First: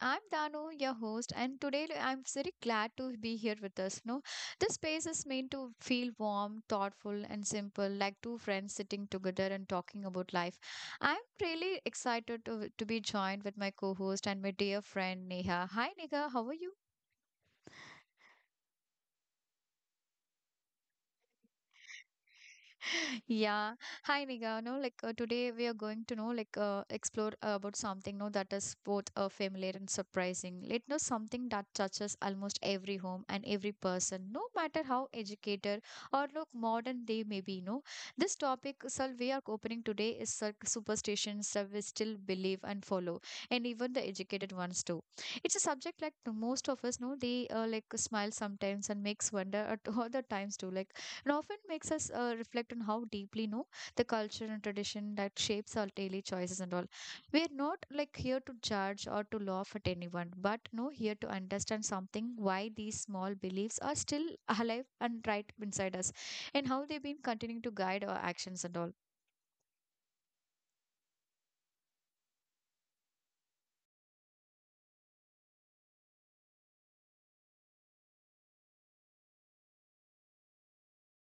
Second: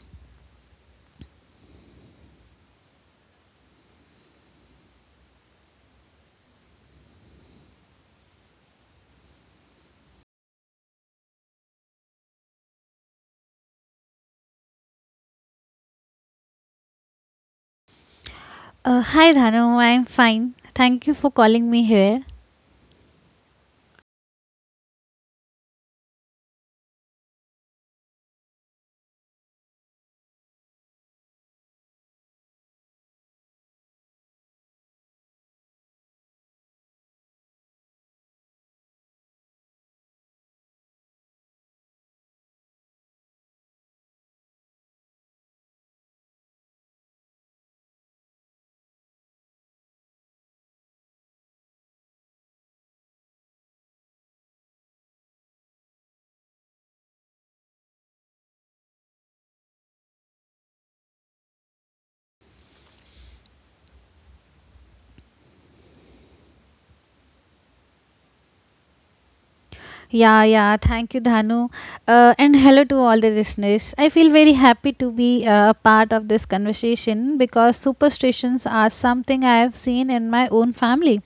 I'm Dano, your host, and today I'm very glad to be here with us. No, this space is meant to feel warm, thoughtful, and simple, like two friends sitting together and talking about life. I'm really excited to be joined with my co-host and my dear friend Neha. Hi Neha, how are you? Hi Dhanu, I'm fine. Thank you for calling me here. Yeah. Hi, Niga. No, like today we are going to know, like, explore about something, no, that is both familiar and surprising. Let know something that touches almost every home and every person, no matter how educated or look modern they may be. No, this topic, sir, we are opening today is superstitions that we still believe and follow, and even the educated ones too. It's a subject like the most of us know. They like smile sometimes and makes wonder at all the times too. Like and often makes us reflect on how deeply the culture and tradition that shapes our daily choices and all. We are not like here to judge or to laugh at anyone, but no, here to understand something why these small beliefs are still alive and right inside us, and how they've been continuing to guide our actions and all. Yeah, yeah. Thank you, Dhanu. And hello to all the listeners. I feel very happy to be a part of this conversation because superstitions are something I have seen in my own family,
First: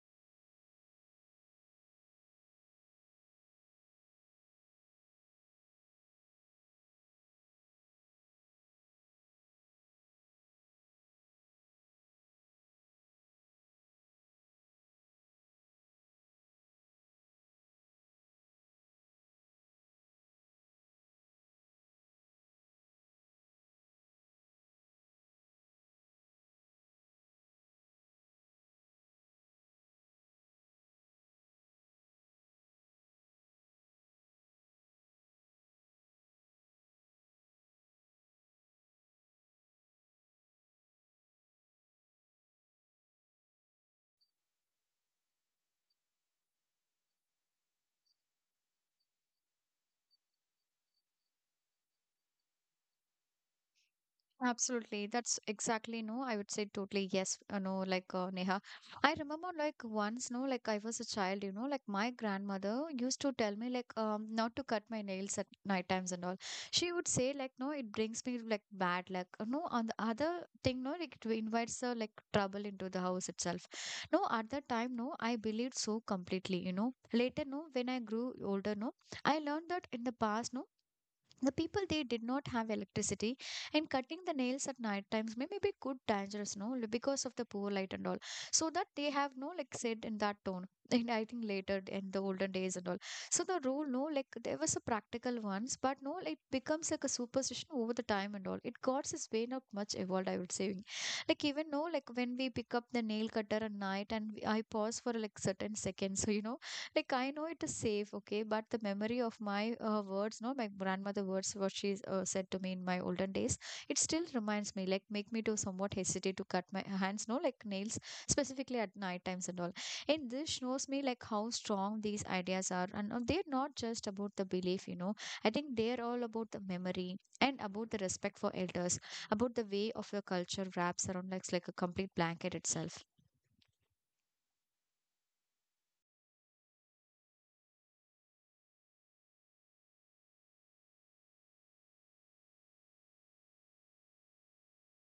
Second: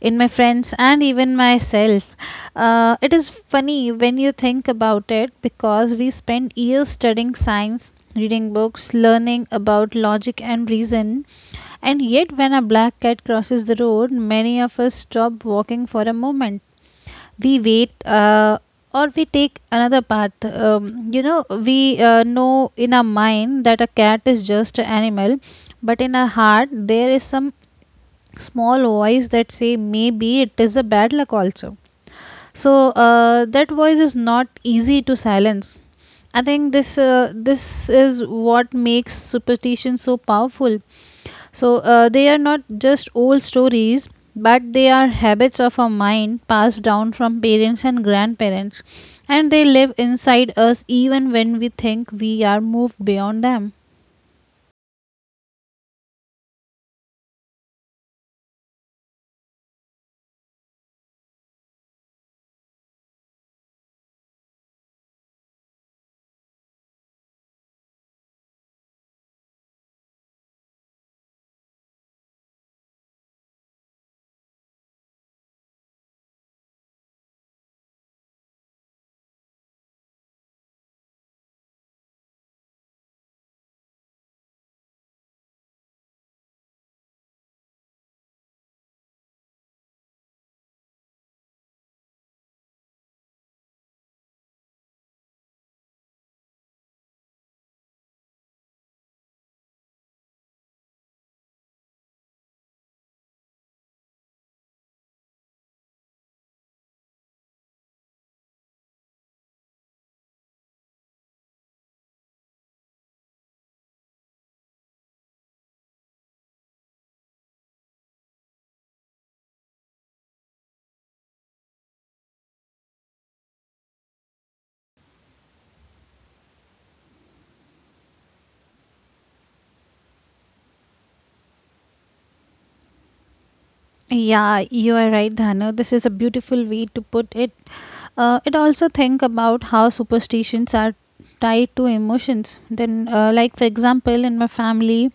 in my friends, and even myself. It is funny when you think about it because we spend years studying science, reading books, learning about logic and reason. And yet, when a black cat crosses the road, many of us stop walking for a moment. We wait, or we take another path. You know, we know in our mind that a cat is just an animal, but in our heart there is some small voice that say maybe it is a bad luck also. So that voice is not easy to silence. I think this is what makes superstition so powerful. So they are not just old stories, but they are habits of our mind passed down from parents and grandparents, and they live inside us even when we think we are moved beyond them. Absolutely. That's exactly no. I would say totally yes. No, like Neha. I remember like once, no, like I was a child, you know, like my grandmother used to tell me like not to cut my nails at night times and all. She would say like no, it brings me like bad luck. No, on the other thing, no, like it invites like trouble into the house itself. No, at that time, no, I believed so completely, you know. Later, no, when I grew older, no, I learned that in the past, no the people they did not have electricity, and cutting the nails at night times may be good dangerous, no, because of the poor light and all. So that they have no like said in that tone. And I think later in the olden days and all. So the rule, no, like there was a practical ones, but no, it becomes like a superstition over the time and all. It got its way not much evolved, I would say. Like even no, like when we pick up the nail cutter at night and I pause for like certain seconds, so you know like I know it is safe. Okay, but the memory of my words no my grandmother words what she said to me in my olden days, it still reminds me like make me to somewhat hesitate to cut my hands no like nails specifically at night times and all. And this shows me like how strong these ideas are, and they're not just about the belief. I think they're all about the memory and about the respect for elders, about the way of your culture wraps around like a complete blanket itself. Yeah, you are right, Dhanu. This is a beautiful way to put it. It also think about how superstitions are tied to emotions. Then, like for example, in my family,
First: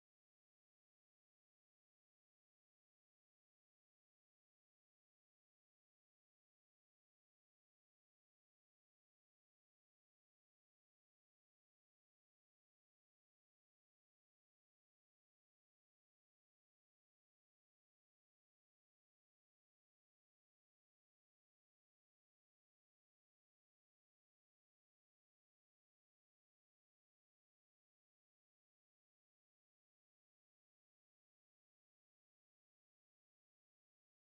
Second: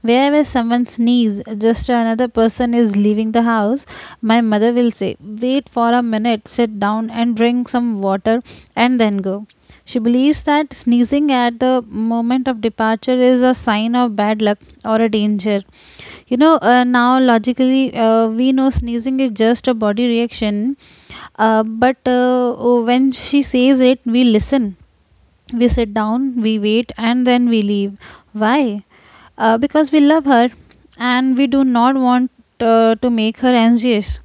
wherever someone sneezes, just another person is leaving the house, my mother will say, "Wait for a minute, sit down and drink some water, and then go." She believes that sneezing at the moment of departure is a sign of bad luck or a danger. You know, now logically, we know sneezing is just a body reaction, but when she says it, we listen. We sit down, we wait, and then we leave. Why? Because we love her and we do not want to make her anxious.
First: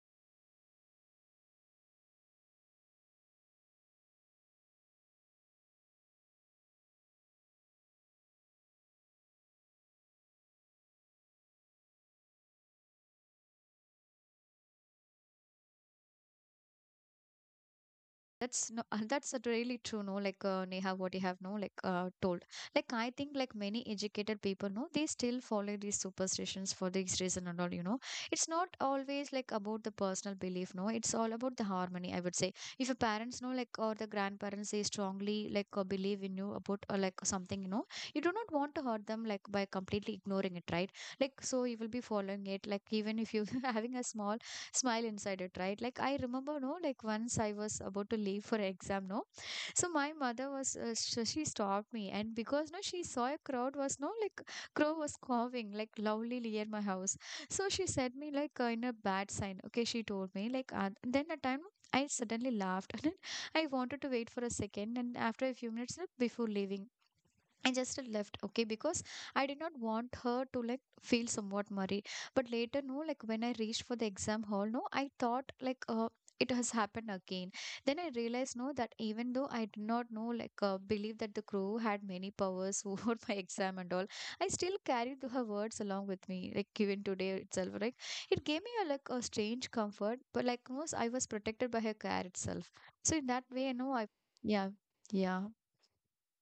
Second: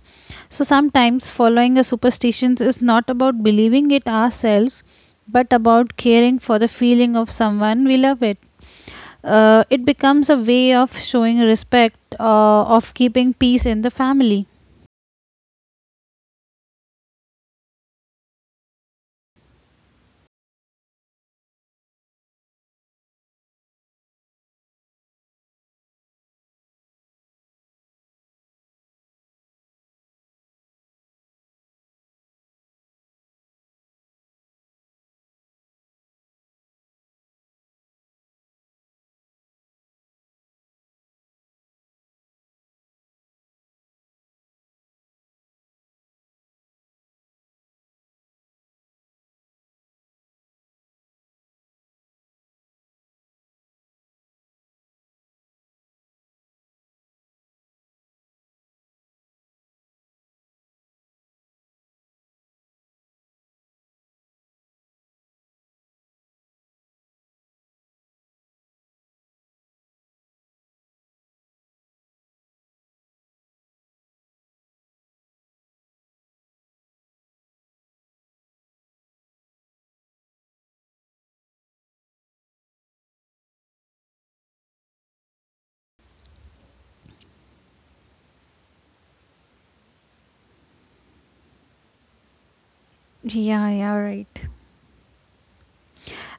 So sometimes following a superstition is not about believing it ourselves but about caring for the feeling of someone we love it. It becomes a way of showing respect, of keeping peace in the family. That's no, that's really true. No, like Neha, what you have no, like told. Like I think, like many educated people, no, they still follow these superstitions for this reason and all. You know, it's not always like about the personal belief. No, it's all about the harmony. I would say, if your parents know, like or the grandparents, they strongly like believe in you about like something. You know, you do not want to hurt them like by completely ignoring it, right? Like so, you will be following it. Like even if you having a small smile inside it, right? Like I remember, no, like once I was about to leave for exam, no. So my mother was, she stopped me, and because no, she saw a crowd was no, like crow was cawing like loudly near my house. So she said me like in a bad sign. Okay, she told me like then at time. I suddenly laughed and I wanted to wait for a second, and after a few minutes before leaving I just left, okay, because I did not want her to like feel somewhat worried. But later, no, like when I reached for the exam hall, no, I thought like it has happened again. Then I realized, no, that even though I did not know, like believe that the crew had many powers over my exam and all, I still carried her words along with me, like even today itself. Like it gave me a like a strange comfort, but like most, I was protected by her care itself. So in that Yeah, way, you yeah, know, I right. yeah, yeah.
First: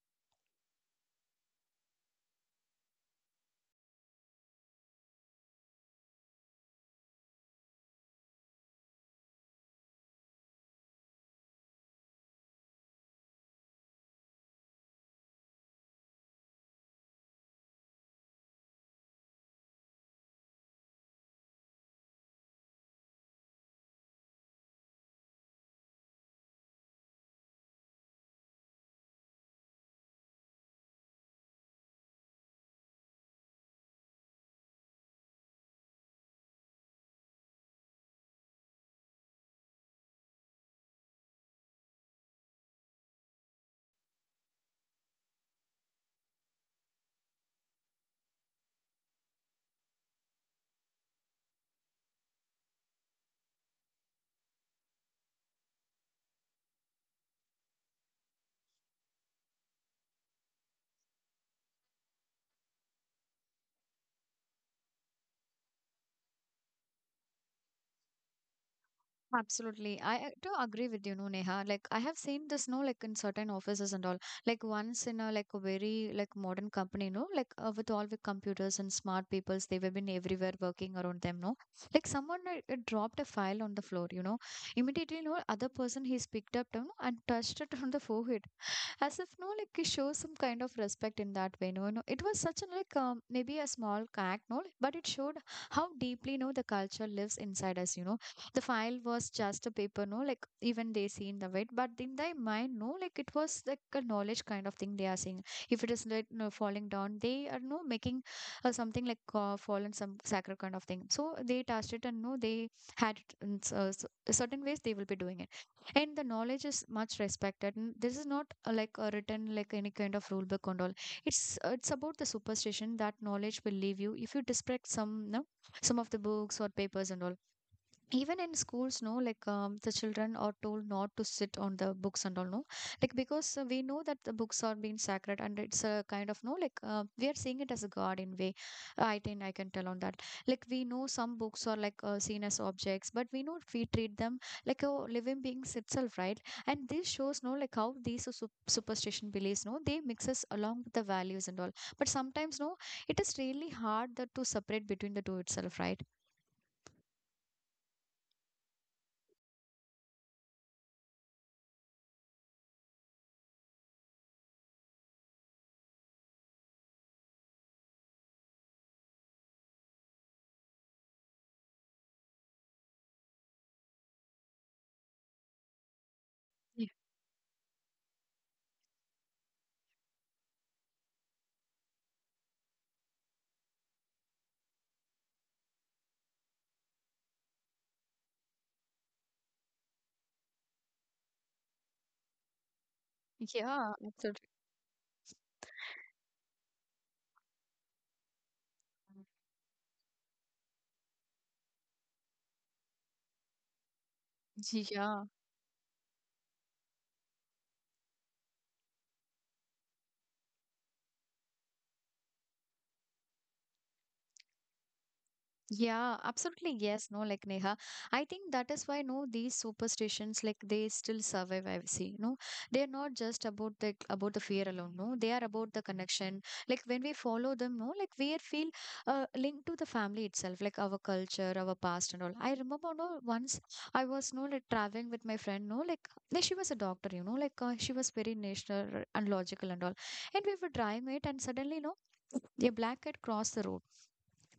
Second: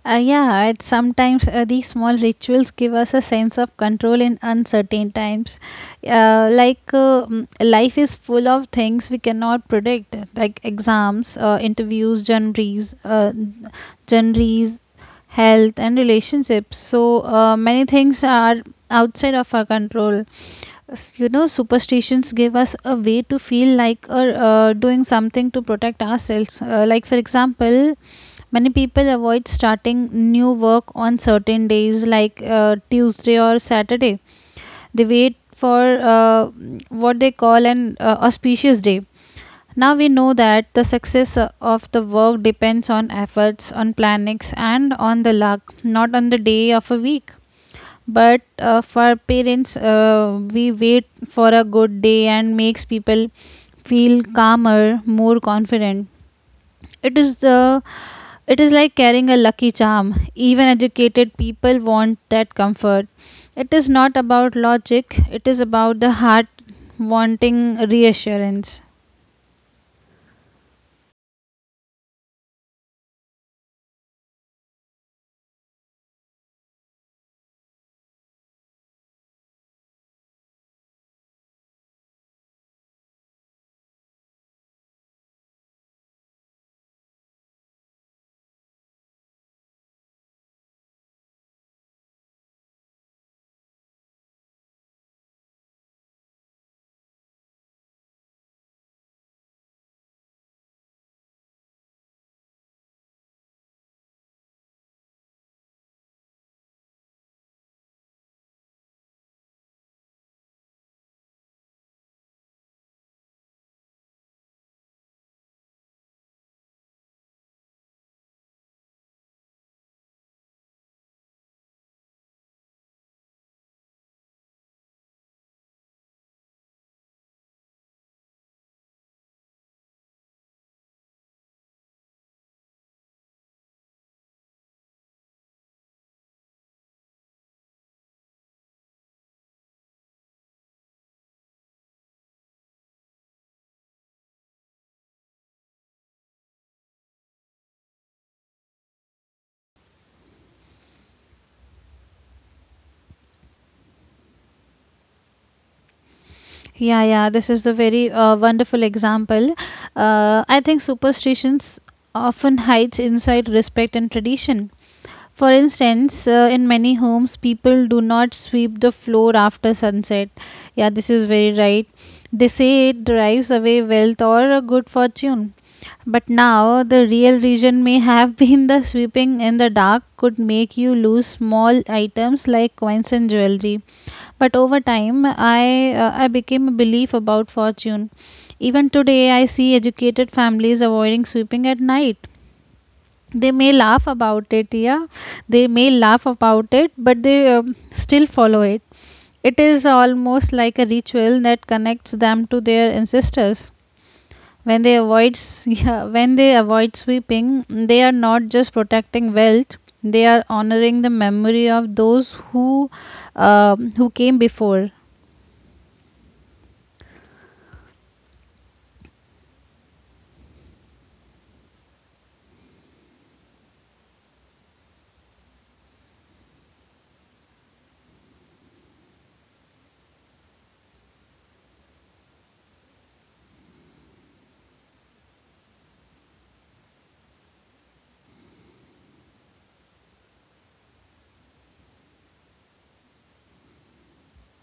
Yeah, and sometimes these small rituals give us a sense of control in uncertain times. Life is full of things we cannot predict, like exams, interviews, journeys, health, and relationships. So many things are outside of our control. You know, superstitions give us a way to feel like or doing something to protect ourselves. Like for example, many people avoid starting new work on certain days like tuesday or saturday. They wait for what they call an auspicious day. Now we know that the success of the work depends on efforts, on plannings, and on the luck, not on the day of a week. But for parents, we wait for a good day and makes people feel calmer, more confident. it is the it is like carrying a lucky charm. Even educated people want that comfort. It is not about logic, it is about the heart wanting reassurance. Absolutely. I do agree with you, no, Neha. Like I have seen this, no, like in certain offices and all. Like once in a like a very like modern company, no, like with all the computers and smart peoples, they were been everywhere working around them, no. Like someone dropped a file on the floor, you know. Immediately, no, other person he's picked up, you know, and touched it on the forehead, as if no, like he shows some kind of respect in that way, no, no. It was such a like maybe a small act, no, but it showed how deeply, no, the culture lives inside us, you know the file was just a paper no like even they see in the weight, but in their mind no like it was like a knowledge kind of thing they are seeing. If it is like no, falling down they are no making something like fallen some sacred kind of thing, so they touched it and no they had it in certain ways they will be doing it. And the knowledge is much respected. This is not like a written like any kind of rule book and all. It's it's about the superstition that knowledge will leave you if you disrespect some no, some of the books or papers and all. Even in schools no like the children are told not to sit on the books and all no, like because we know that the books are being sacred, and it's a kind of no like we are seeing it as a god in way. I think I can tell on that. Like we know some books are like seen as objects, but we know we treat them like a living beings itself, right? And this shows no like how these are superstition beliefs no they mixes along with the values and all. But sometimes no it is really hard that to separate between the two itself, right? Yeah, yeah, this is the very wonderful example. I think superstitions often hides inside respect and tradition. For instance, in many homes, people do not sweep the floor after sunset. Yeah, this is very right. They say it drives away wealth or good fortune. But now, the real reason may have been the sweeping in the dark could make you lose small items like coins and jewelry. But over time, I became a belief about fortune. Even today, I see educated families avoiding sweeping at night. They Yeah, may yeah, laugh absolutely. about it. Yeah, they may laugh about it, but they still follow it. It is almost like a ritual that connects them to their ancestors. When they Yeah, yeah, when they avoid sweeping, they are not just protecting wealth, they are honoring the memory of those who came before. yeah, absolutely. Yes, no, like Neha. I think that is why, no, these superstitions, like they still survive. I see, no, they're not just about the fear alone. No, they are about the connection. Like when we follow them, no, like we are feel linked to the family itself, like our culture, our past, and all. I remember, no, once I was, no, like traveling with my friend, no, like she was a doctor, you know, like she was very national and logical and all, and we were driving it, and suddenly, no, a black cat crossed the road.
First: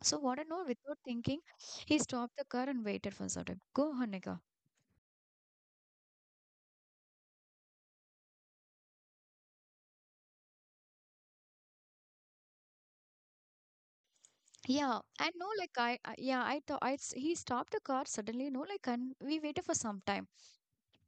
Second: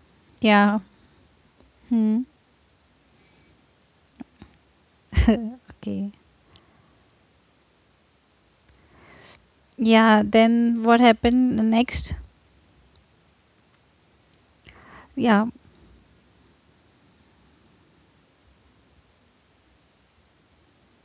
So what I know, Yeah. without thinking, he Hmm. stopped the car and waited for certain. Go, Hanika. Okay. Yeah, then what happened next? Yeah, and no, Yeah, like I yeah, I thought he stopped the car suddenly. No, like and we waited for some time.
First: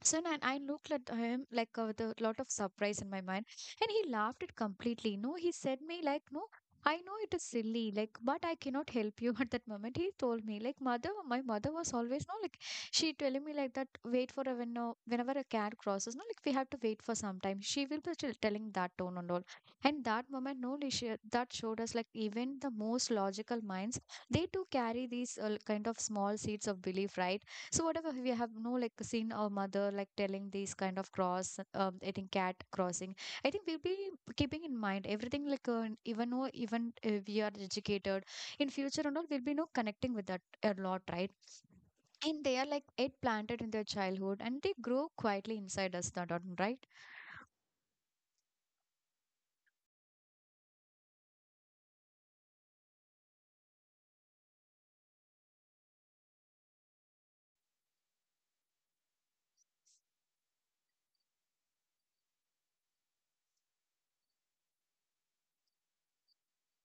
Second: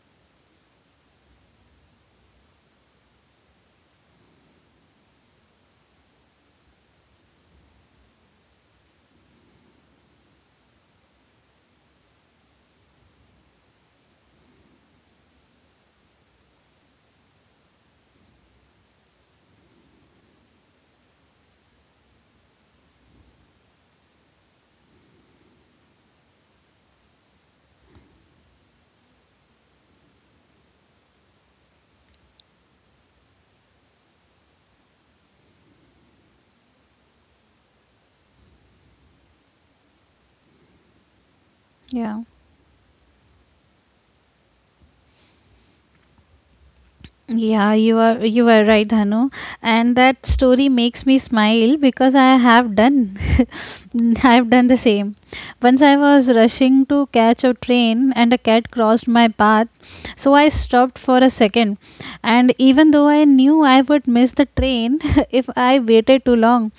So then I looked at him like with a lot of surprise in my mind, and he laughed it completely. No, he said me like, no, I know it is silly, like, but I cannot help you at that moment. He told me like, mother, my mother was always no like, she telling me like that. Wait for a when whenever a cat crosses, no like we have to wait for some time. She will be still telling that tone and all. And that moment, no, like, she, that showed us like even the most logical minds, they too carry these kind of small seeds of belief, right? So whatever we have no like seen our mother like telling these kind of cross, I think cat crossing. I think we'll be keeping in mind everything like even though even we are educated in future and all we'll be no connecting with that a lot, right? yeah. And they are like it planted in their childhood and they grow quietly inside us, not right? Yeah, you are, you are right, Hanu. And that story makes me smile because I have done I have done the same. Once I was rushing to catch a train and a cat crossed my path, so I stopped for a second. And even though I knew I would miss the train if I waited too long,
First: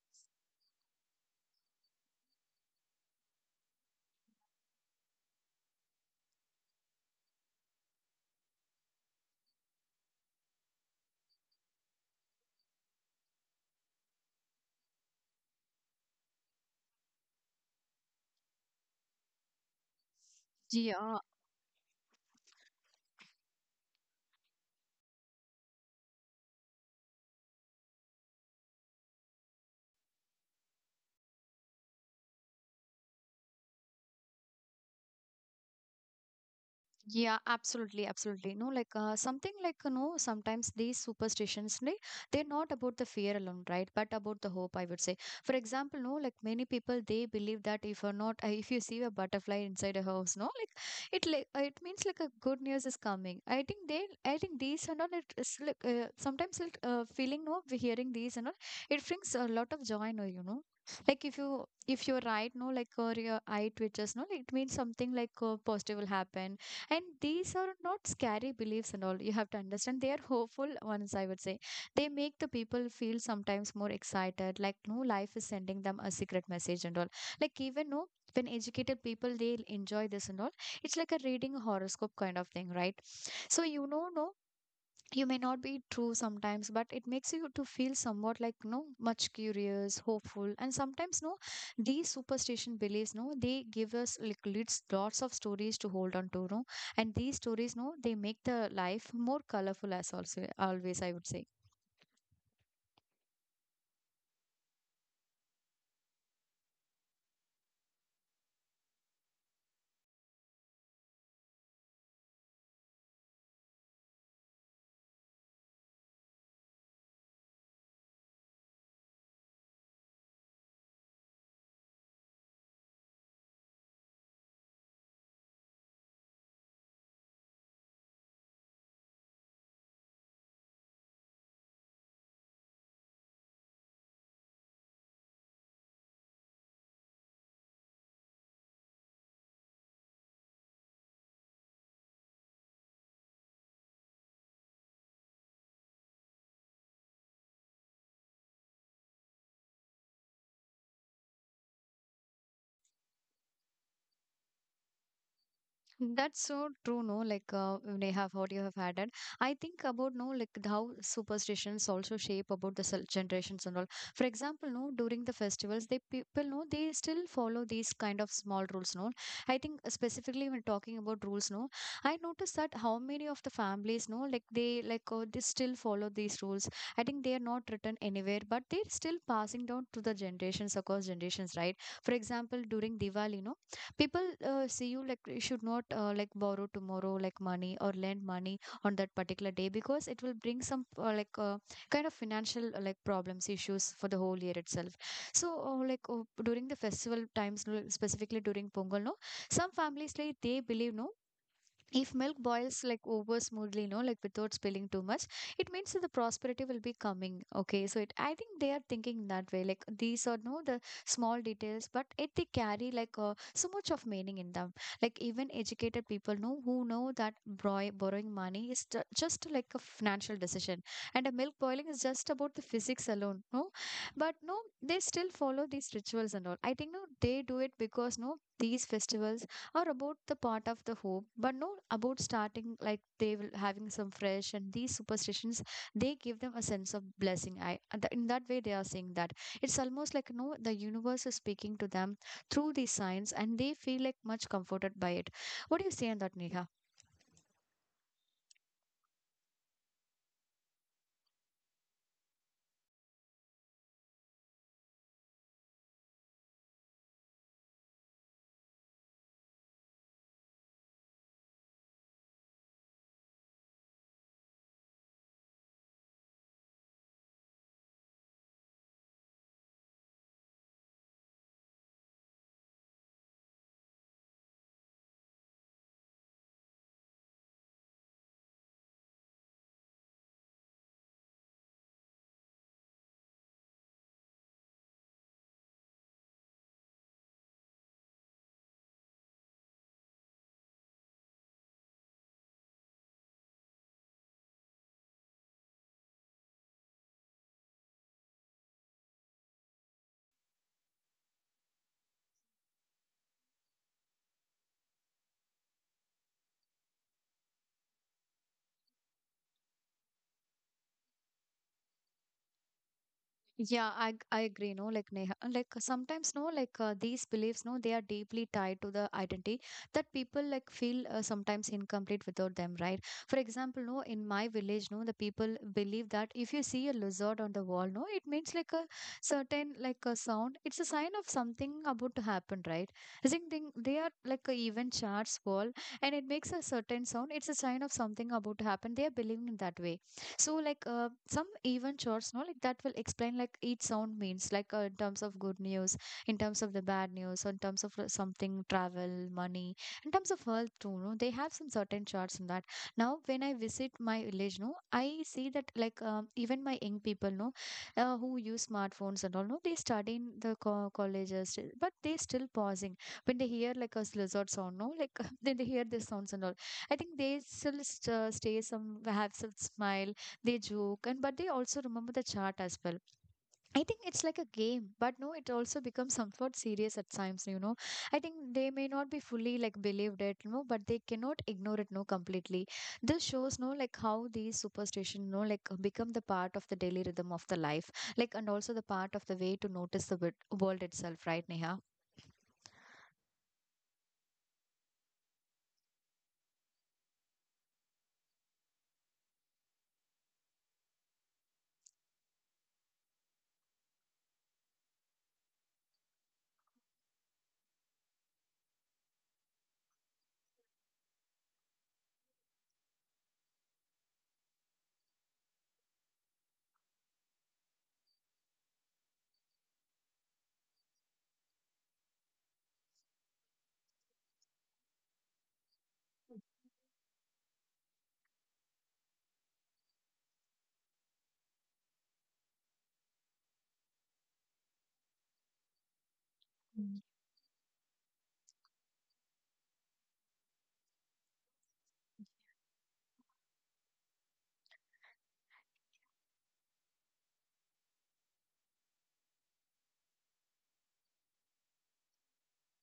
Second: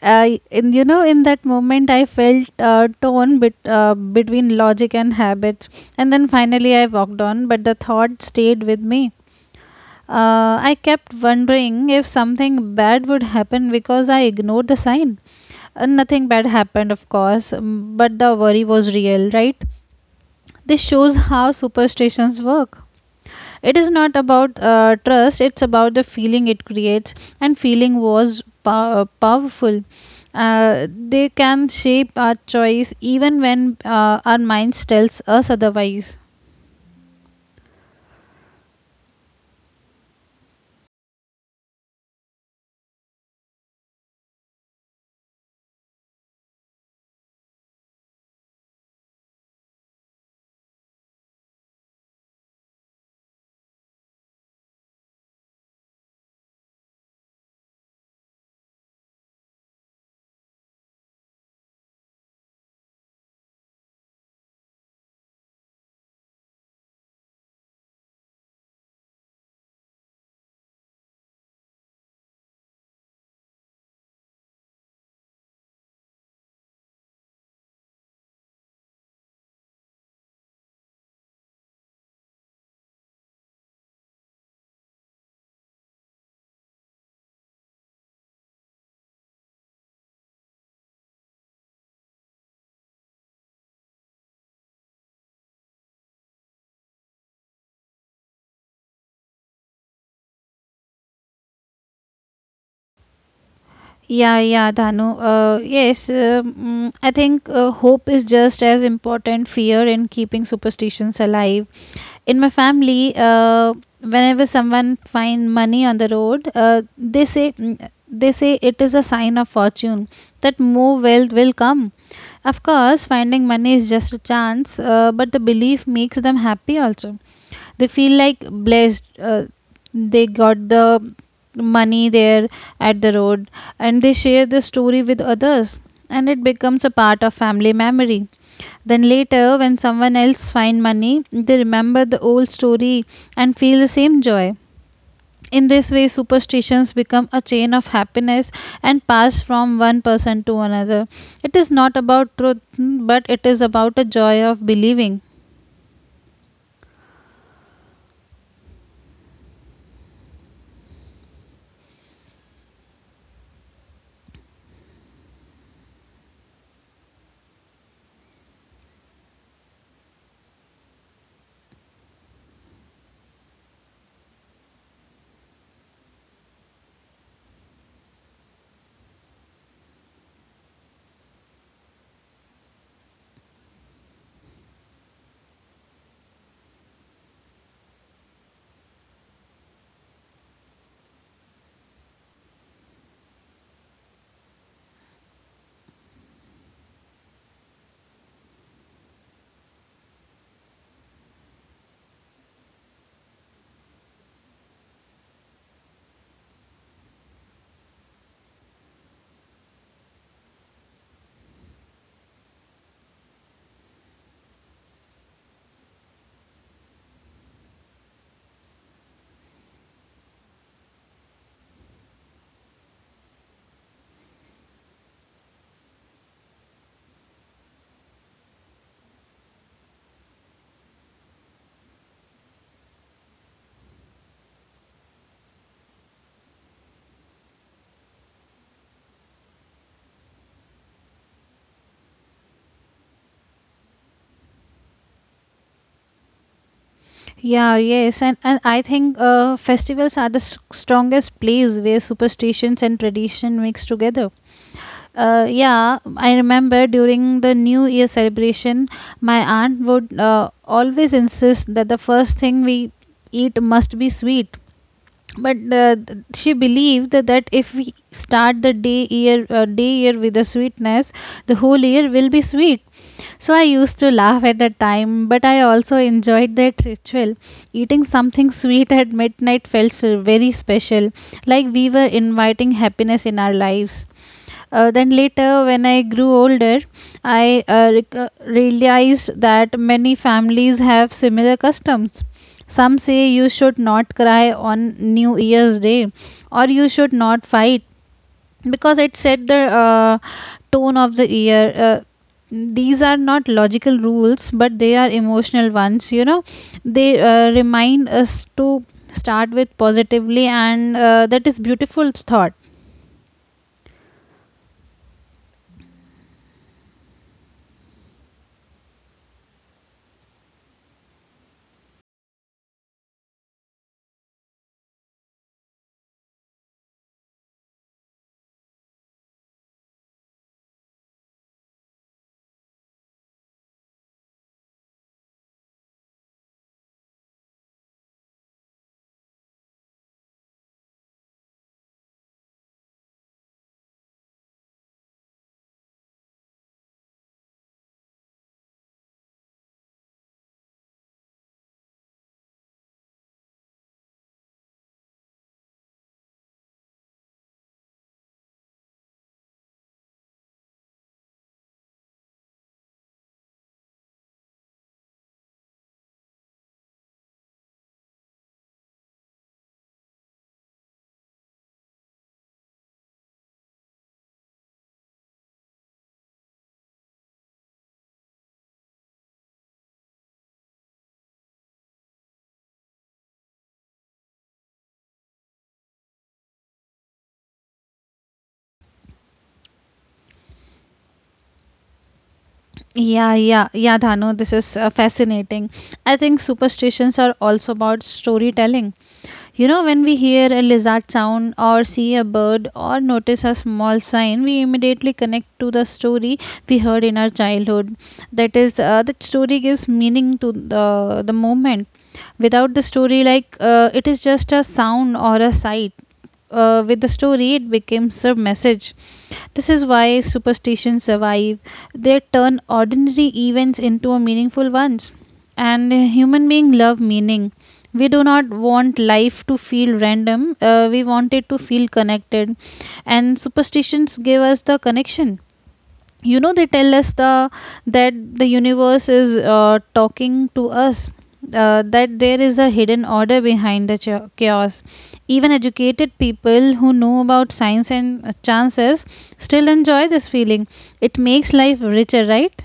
I in you know, in that moment I felt torn between logic and habits, and then finally I walked on, but the thought stayed with me. I kept wondering if something bad would happen because I ignored the sign. Nothing bad happened, of course, but the worry was real, right? This shows Yeah, how superstitions work. It is not about trust, it's about the feeling it creates, and feeling was powerful. They can shape our choice even when our minds tells us otherwise. yeah, absolutely, absolutely. No, like something like sometimes these superstitions, they're not about the fear alone, right? But about the hope, I would say. For example, no, like many people, they believe that if you're not, if you see a butterfly inside a house, no, like it means like a good news is coming. I think these and all, it is like sometimes it feeling no, we hearing these and all, it brings a lot of joy, no. Like if you're right, no, like or your eye twitches, no, like, it means something like positive will happen, and these are not scary beliefs and all. You have to understand they are hopeful ones, I would say. They make the people feel sometimes more excited, like no life is sending them a secret message and all. Like even no when educated people they'll enjoy this and all. It's like a reading horoscope kind of thing, right? So no you may not be true sometimes, but it makes you to feel somewhat like no much curious hopeful, and sometimes no these superstition beliefs no they give us like leads lots of stories to hold on to no, and these stories no they make the life more colorful as also always, I would say. Yeah, yeah, Dhanu. Yes, I think hope is just as important fear in keeping superstitions alive in my family. Whenever someone find money on the road, they say it is a sign of fortune, that more wealth will come. Of course finding money is just a chance, but the belief makes them happy also. They feel like blessed. They got the money there at the road, and they share the story with others, and it becomes a part of family memory. Then later, when someone else finds money, they remember the old story and feel the same joy. In this way, superstitions become a chain of happiness and pass from one person to another. It is not about truth, but it is about a joy of believing. That's so true, no? Like, Neha, what you have added. I think about, no, like how superstitions also shape about the generations and all. For example, no, during the festivals, they people, no, they still follow these kind of small rules, no? I think specifically when talking about rules, no, I noticed that how many of the families, no, like they still follow these rules. I think they are not written anywhere, but they're still passing down to the generations across generations, right? For example, during Diwali, no people see you like you should not like borrow tomorrow like money or lend money on that particular day, because it will bring some kind of financial like problems issues for the whole year itself. So during the festival times no, specifically during pongal no some families like they believe no if milk boils like over smoothly, like without spilling too much, it means that the prosperity will be coming, okay? So it, I think they are thinking that way, like these are no the small details, but it they carry like so much of meaning in them. Like even educated people know who know that borrowing money is just like a financial decision, and a milk boiling is just about the physics alone no. But no they still follow these rituals and all. I think no they do it because no these festivals or about the part of the hope, but no, about starting like they will having some fresh, and these superstitions they give them a sense of blessing. In that way they are saying that it's almost like no the universe is speaking to them through these signs, and they feel like much comforted by it. What do you say on that, neha? Yeah, yes, and I think festivals are the strongest place where superstitions and tradition mix together. Yeah, I remember during the New Year celebration, my aunt would always insist that the first thing we eat must be sweet, but she believed that if we start the day year with a sweetness, the whole year will be sweet. So I used to laugh at that time, but I also enjoyed that ritual. Eating something sweet at midnight felt so very special, like we were inviting happiness in our lives. Then later when I grew older, I realized that many families have similar customs. Some say you should not cry on New Year's Day, or you should not fight, because it set the tone of the year. These are not logical rules, but they are emotional ones. You know, they remind us to start with positively, and that is beautiful thought. Yeah, I agree. No, like Neha, like sometimes no, like these beliefs, no, they are deeply tied to the identity that people like feel sometimes incomplete without them, right? For example, no, in my village, no, the people believe that if you see a lizard on the wall, no, it means like a certain like a sound. It's a sign of something about to happen, right? I think they are like a even charts wall, and it makes a certain sound. It's a sign of something about to happen. They are believing in that way. So like some even charts, no, like that will explain like each sound means, like in terms of good news, in terms of the bad news, or in terms of something travel, money, in terms of health too. No, they have some certain charts in that. Now when I visit my village, no, I see that like even my young people, no, who use smartphones and all, no, they study in the colleges, but they still pausing when they hear like a lizard sound, no, like then they hear the sounds and all. I think they still stay some have some smile. They joke and but they also remember the chart as well. I think it's like a game, but no it also becomes somewhat serious at times, you know. I think they may not be fully like believed it, you know, but they cannot ignore it no completely. This shows no like how these superstition no like become the part of the daily rhythm of the life, like and also the part of the way to notice the world itself, right, neha? Yeah, yeah, yeah, Dhanu, this is fascinating. I think superstitions are also about storytelling. You know, when we hear a lizard sound or see a bird or notice a small sign, we immediately connect to the story we heard in our childhood. That is, the story gives meaning to the moment. Without the story, it is just a sound or a sight. With the story, it becomes a message. This is why superstitions survive. They turn ordinary events into meaningful ones. And human beings love meaning. We do not want life to feel random. We want it to feel connected. And superstitions give us the connection. You know, they tell us the that the universe is talking to us, that there is a hidden order behind the chaos. Even educated people who know about science and chances still enjoy this feeling. It makes life richer, right?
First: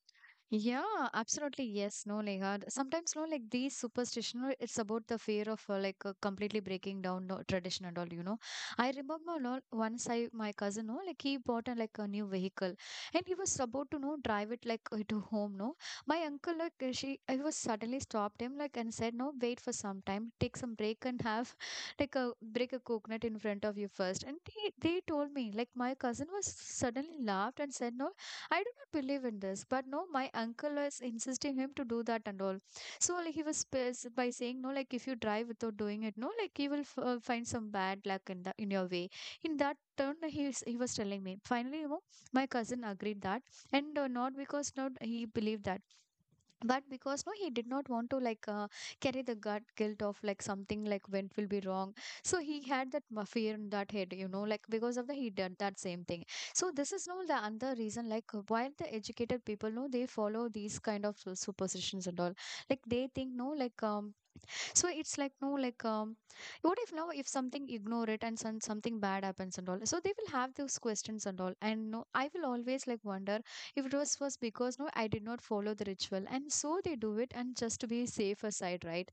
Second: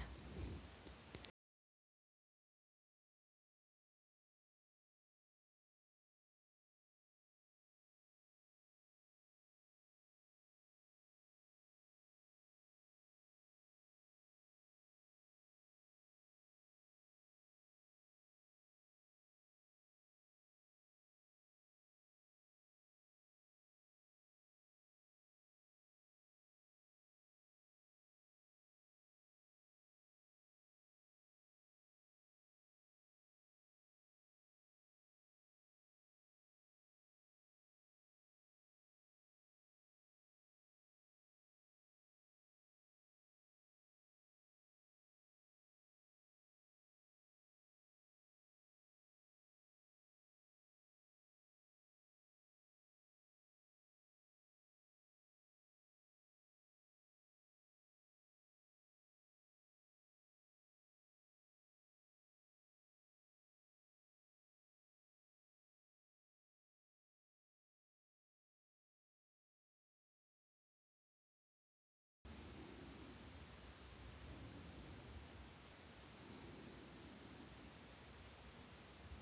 Yeah, absolutely. Yes, no, like sometimes, no, like these superstition, no, it's about the fear of completely breaking down no, tradition and all. I remember no, once my cousin, no, like he bought a, like a new vehicle, and he was about to, no, drive it like to home, no. My uncle, like, I was suddenly stopped him, like, and said, no, wait for some time, take some break and have like a break a coconut in front of you first. And they told me, like, my cousin was suddenly laughed and said, no. I do not believe in this, but no, my uncle was insisting him to do that and all. So like, he was by saying no, like if you drive without doing it, no, like you will find some bad luck in the in your way. In that turn, he was telling me. Finally, my cousin agreed that, and not because not he believed that, but because no he did not want to like carry the gut guilt of like something like went will be wrong. So he had that fear in that head, like because of the he did that same thing. So this is no the another reason like why the educated people know they follow these kind of superstitions and all. Like they think no like so it's like no like what if now if something ignore it and some, something bad happens and all, so they will have those questions and all, and no I will always like wonder if it was because no I did not follow the ritual, and so they do it and just to be safer side, right?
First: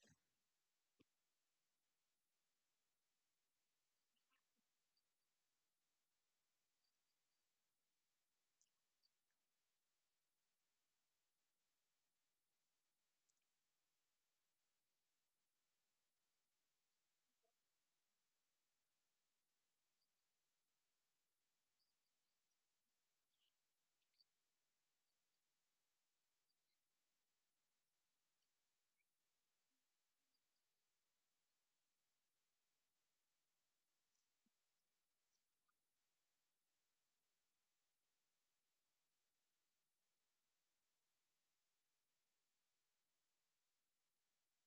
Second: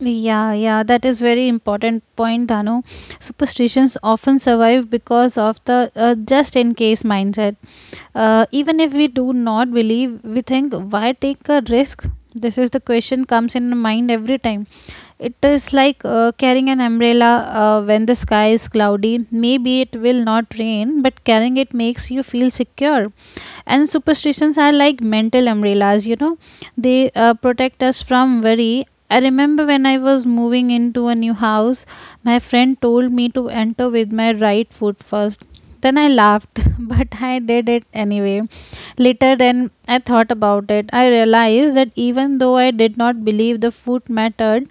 Yeah, yeah, that is very important point, Danu. Superstitions often survive because of the just in case mindset. Even if we do not believe, we think, why take a risk? This is the question comes in mind every time. It is like carrying an umbrella when the sky is cloudy. Maybe it will not rain, but carrying it makes you feel secure. And superstitions are like mental umbrellas. You know, they protect us from worry. I remember when I was moving into a new house, my friend told me to enter with my right foot first. Then I laughed but I did it anyway. Later then I thought about it, I realized that even though I did not believe the foot mattered,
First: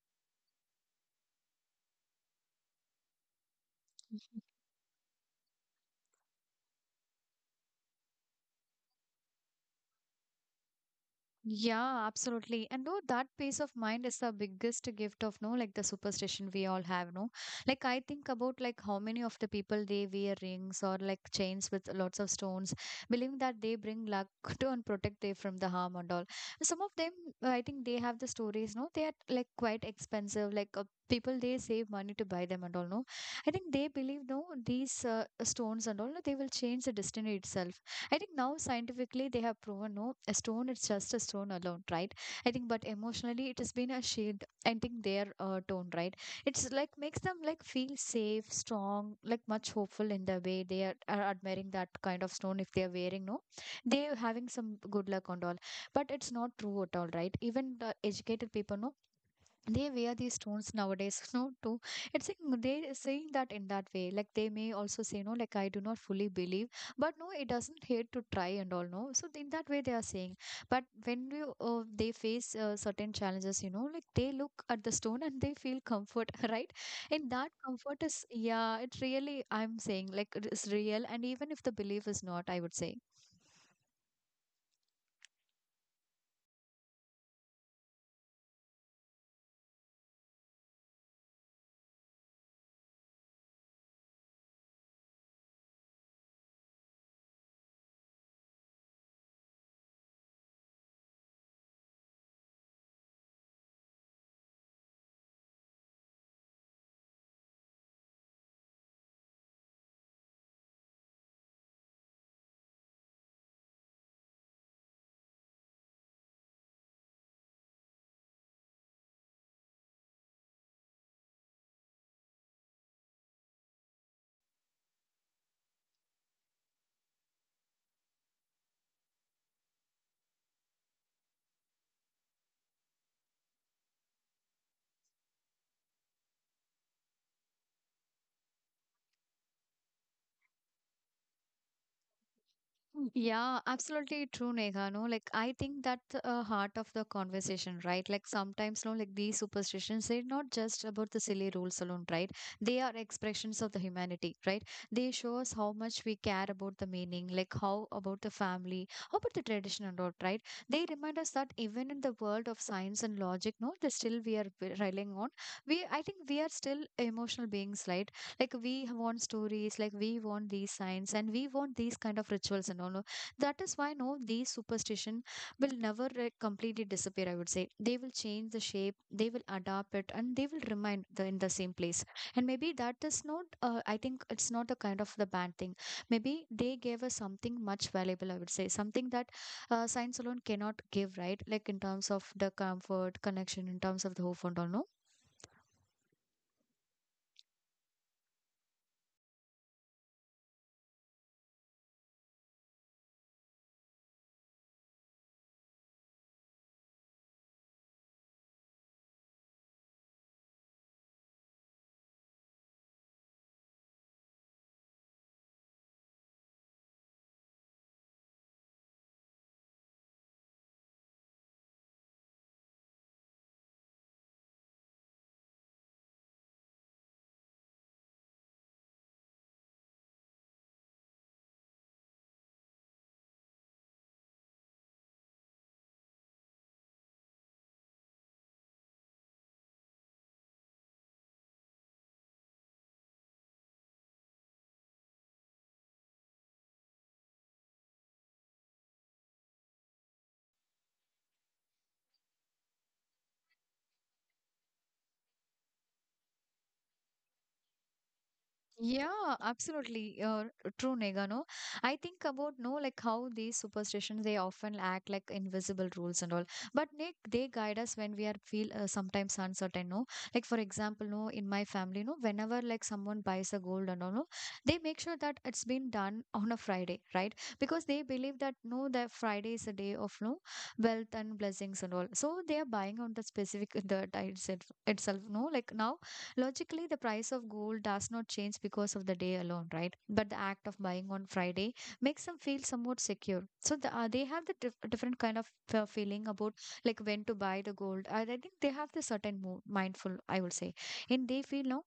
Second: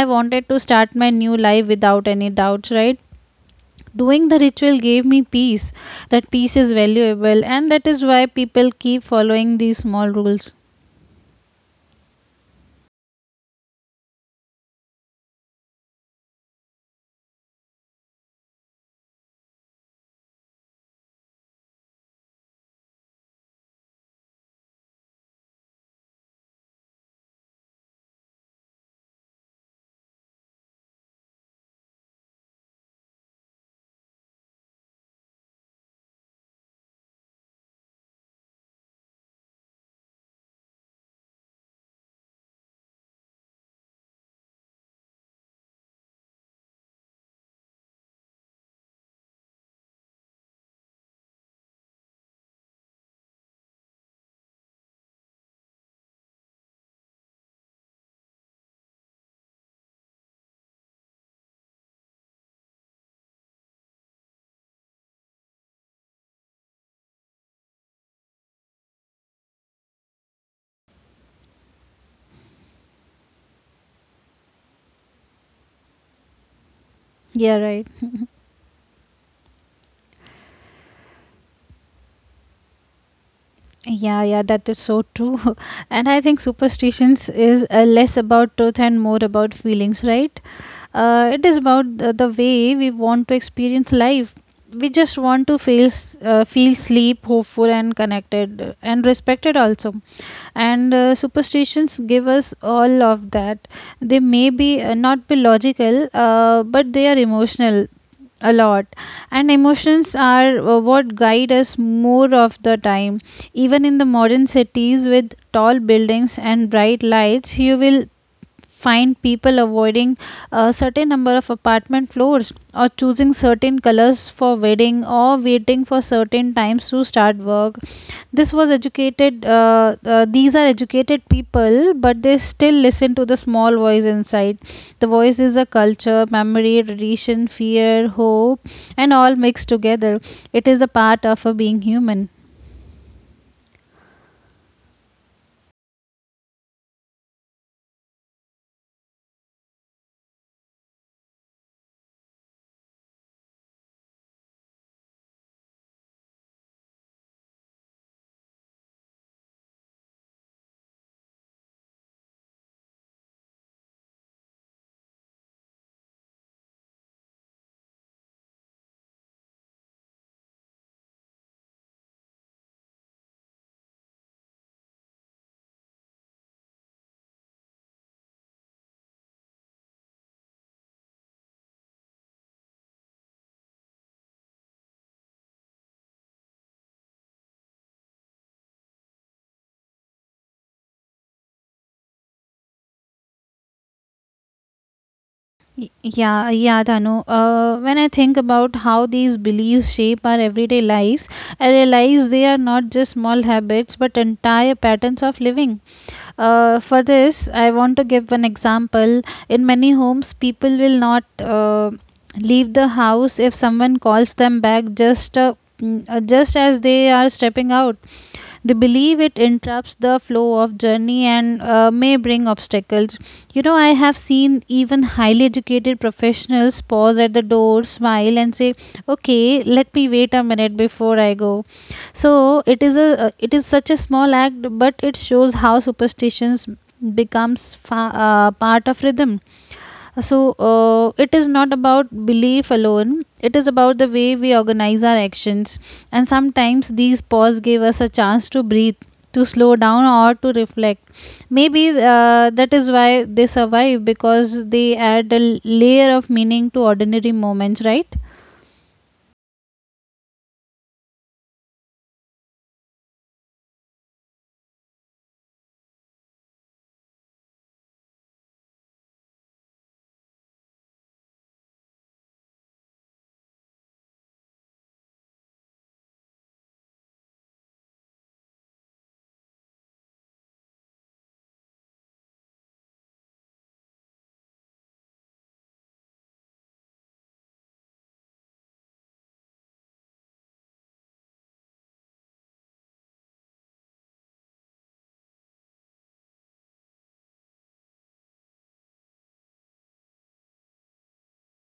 I wanted to start my new life without any doubts, right? Doing the ritual gave me peace. That peace is valuable, and that is why people keep following these small rules. Yeah, absolutely. And no, that peace of mind is the biggest gift of no, like the superstition we all have, no. Like I think about like how many of the people they wear rings or like chains with lots of stones, believing that they bring luck to and protect they from the harm and all. Some of them, I think they have the stories, no. They are like quite expensive, like. People they save money to buy them and all no. I think they believe no these stones and all no, they will change the destiny itself. I think now scientifically they have proven no, a stone is just a stone alone, right? I think, but emotionally it has been a shield. I think their tone, right? It's like makes them like feel safe, strong, like much hopeful in the way they are admiring that kind of stone if they are wearing. No, they are having some good luck and all, but it's not true at all, right? Even the educated people, no, they wear these stones nowadays no. Too it's like they saying that in that way, like they may also say no like I do not fully believe, but no it doesn't hurt to try and all no. So in that way they are saying, but when you they face certain challenges, you know, like they look at the stone and they feel comfort right? And that Yeah, right. comfort is, yeah, it really I'm saying like it is real, and even if the belief is not, I would say. Yeah, yeah, that is so true. And I think superstitions is less about truth and more about feelings, right? It is about the way we want to experience life. We just want to feel feel sleep, hopeful, and connected, and respected also. And Superstitions give us all of that. They may be not be logical, but they are emotional a lot, and emotions are what guide us more of the time. Even in the modern cities with tall buildings and bright lights, you will find people avoiding a certain number of apartment floors, or choosing certain colors for wedding, or waiting for certain times to start work. This was educated these are educated people, but they still listen to the small voice inside. The voice is a culture memory tradition fear hope and all mixed together. It is a part of a being human. Yeah, absolutely true, Neha. No, like I think that's a heart of the conversation, right? Like sometimes, no, like these superstitions, they're not just about the silly rules alone, right? They are expressions of the humanity, right? They show us how much we care about the meaning, like how about the family, how about the tradition and all, right? They remind us that even in the world of science and logic, no, they still we are relying on. I think we are still emotional beings, right? Like we want stories, like we want these signs, and we want these kind of rituals and all, no? That is why, no, these superstition will never, like, completely disappear. I would say they will change the shape, they will adapt it, and they will remain the, in the same place. And maybe that is not I think it's not the kind of the bad thing. Maybe they gave us something much valuable, I would say, something that science alone cannot give, right? Like in terms of the comfort connection, in terms of the hope and all, no? Y- Yeah, yeah, Danu. When I think about how these beliefs shape our everyday lives, I realize they are not just small habits but entire patterns of living. For this, I want to give an example. In many homes, people will not leave the house if someone calls them back just just as they are stepping out. They believe it interrupts the flow of journey and may bring obstacles. You know, I have seen even highly educated professionals pause at the door, smile, and say, "Okay, let me wait a minute before I go." So it is a it is such a small act, but it shows how superstitions becomes part of rhythm. So it is not about belief alone, it is about the way we organize our actions. And sometimes these pause give us a chance to breathe, to slow down or to reflect. Maybe that is why they survive, because they add a layer of meaning to ordinary moments, right? Yeah, absolutely. True, Nega, no? I think about, no, like how these superstitions, they often act like invisible rules and all. But Nick, they guide us when we are feel sometimes uncertain, no? Like, for example, no, in my family, no, whenever like someone buys a gold and all, no, they make sure that it's been done on a Friday, right? Because they believe that, no, that Friday is a day of, no, wealth and blessings and all. So they are buying on the specific, the itself, itself, no? Like now, logically, the price of gold does not change because of the day alone, right? But the act of buying on Friday makes them feel somewhat secure. So they have the different kind of feeling about like when to buy the gold. I think they have the certain mindful, I would say, and they feel no,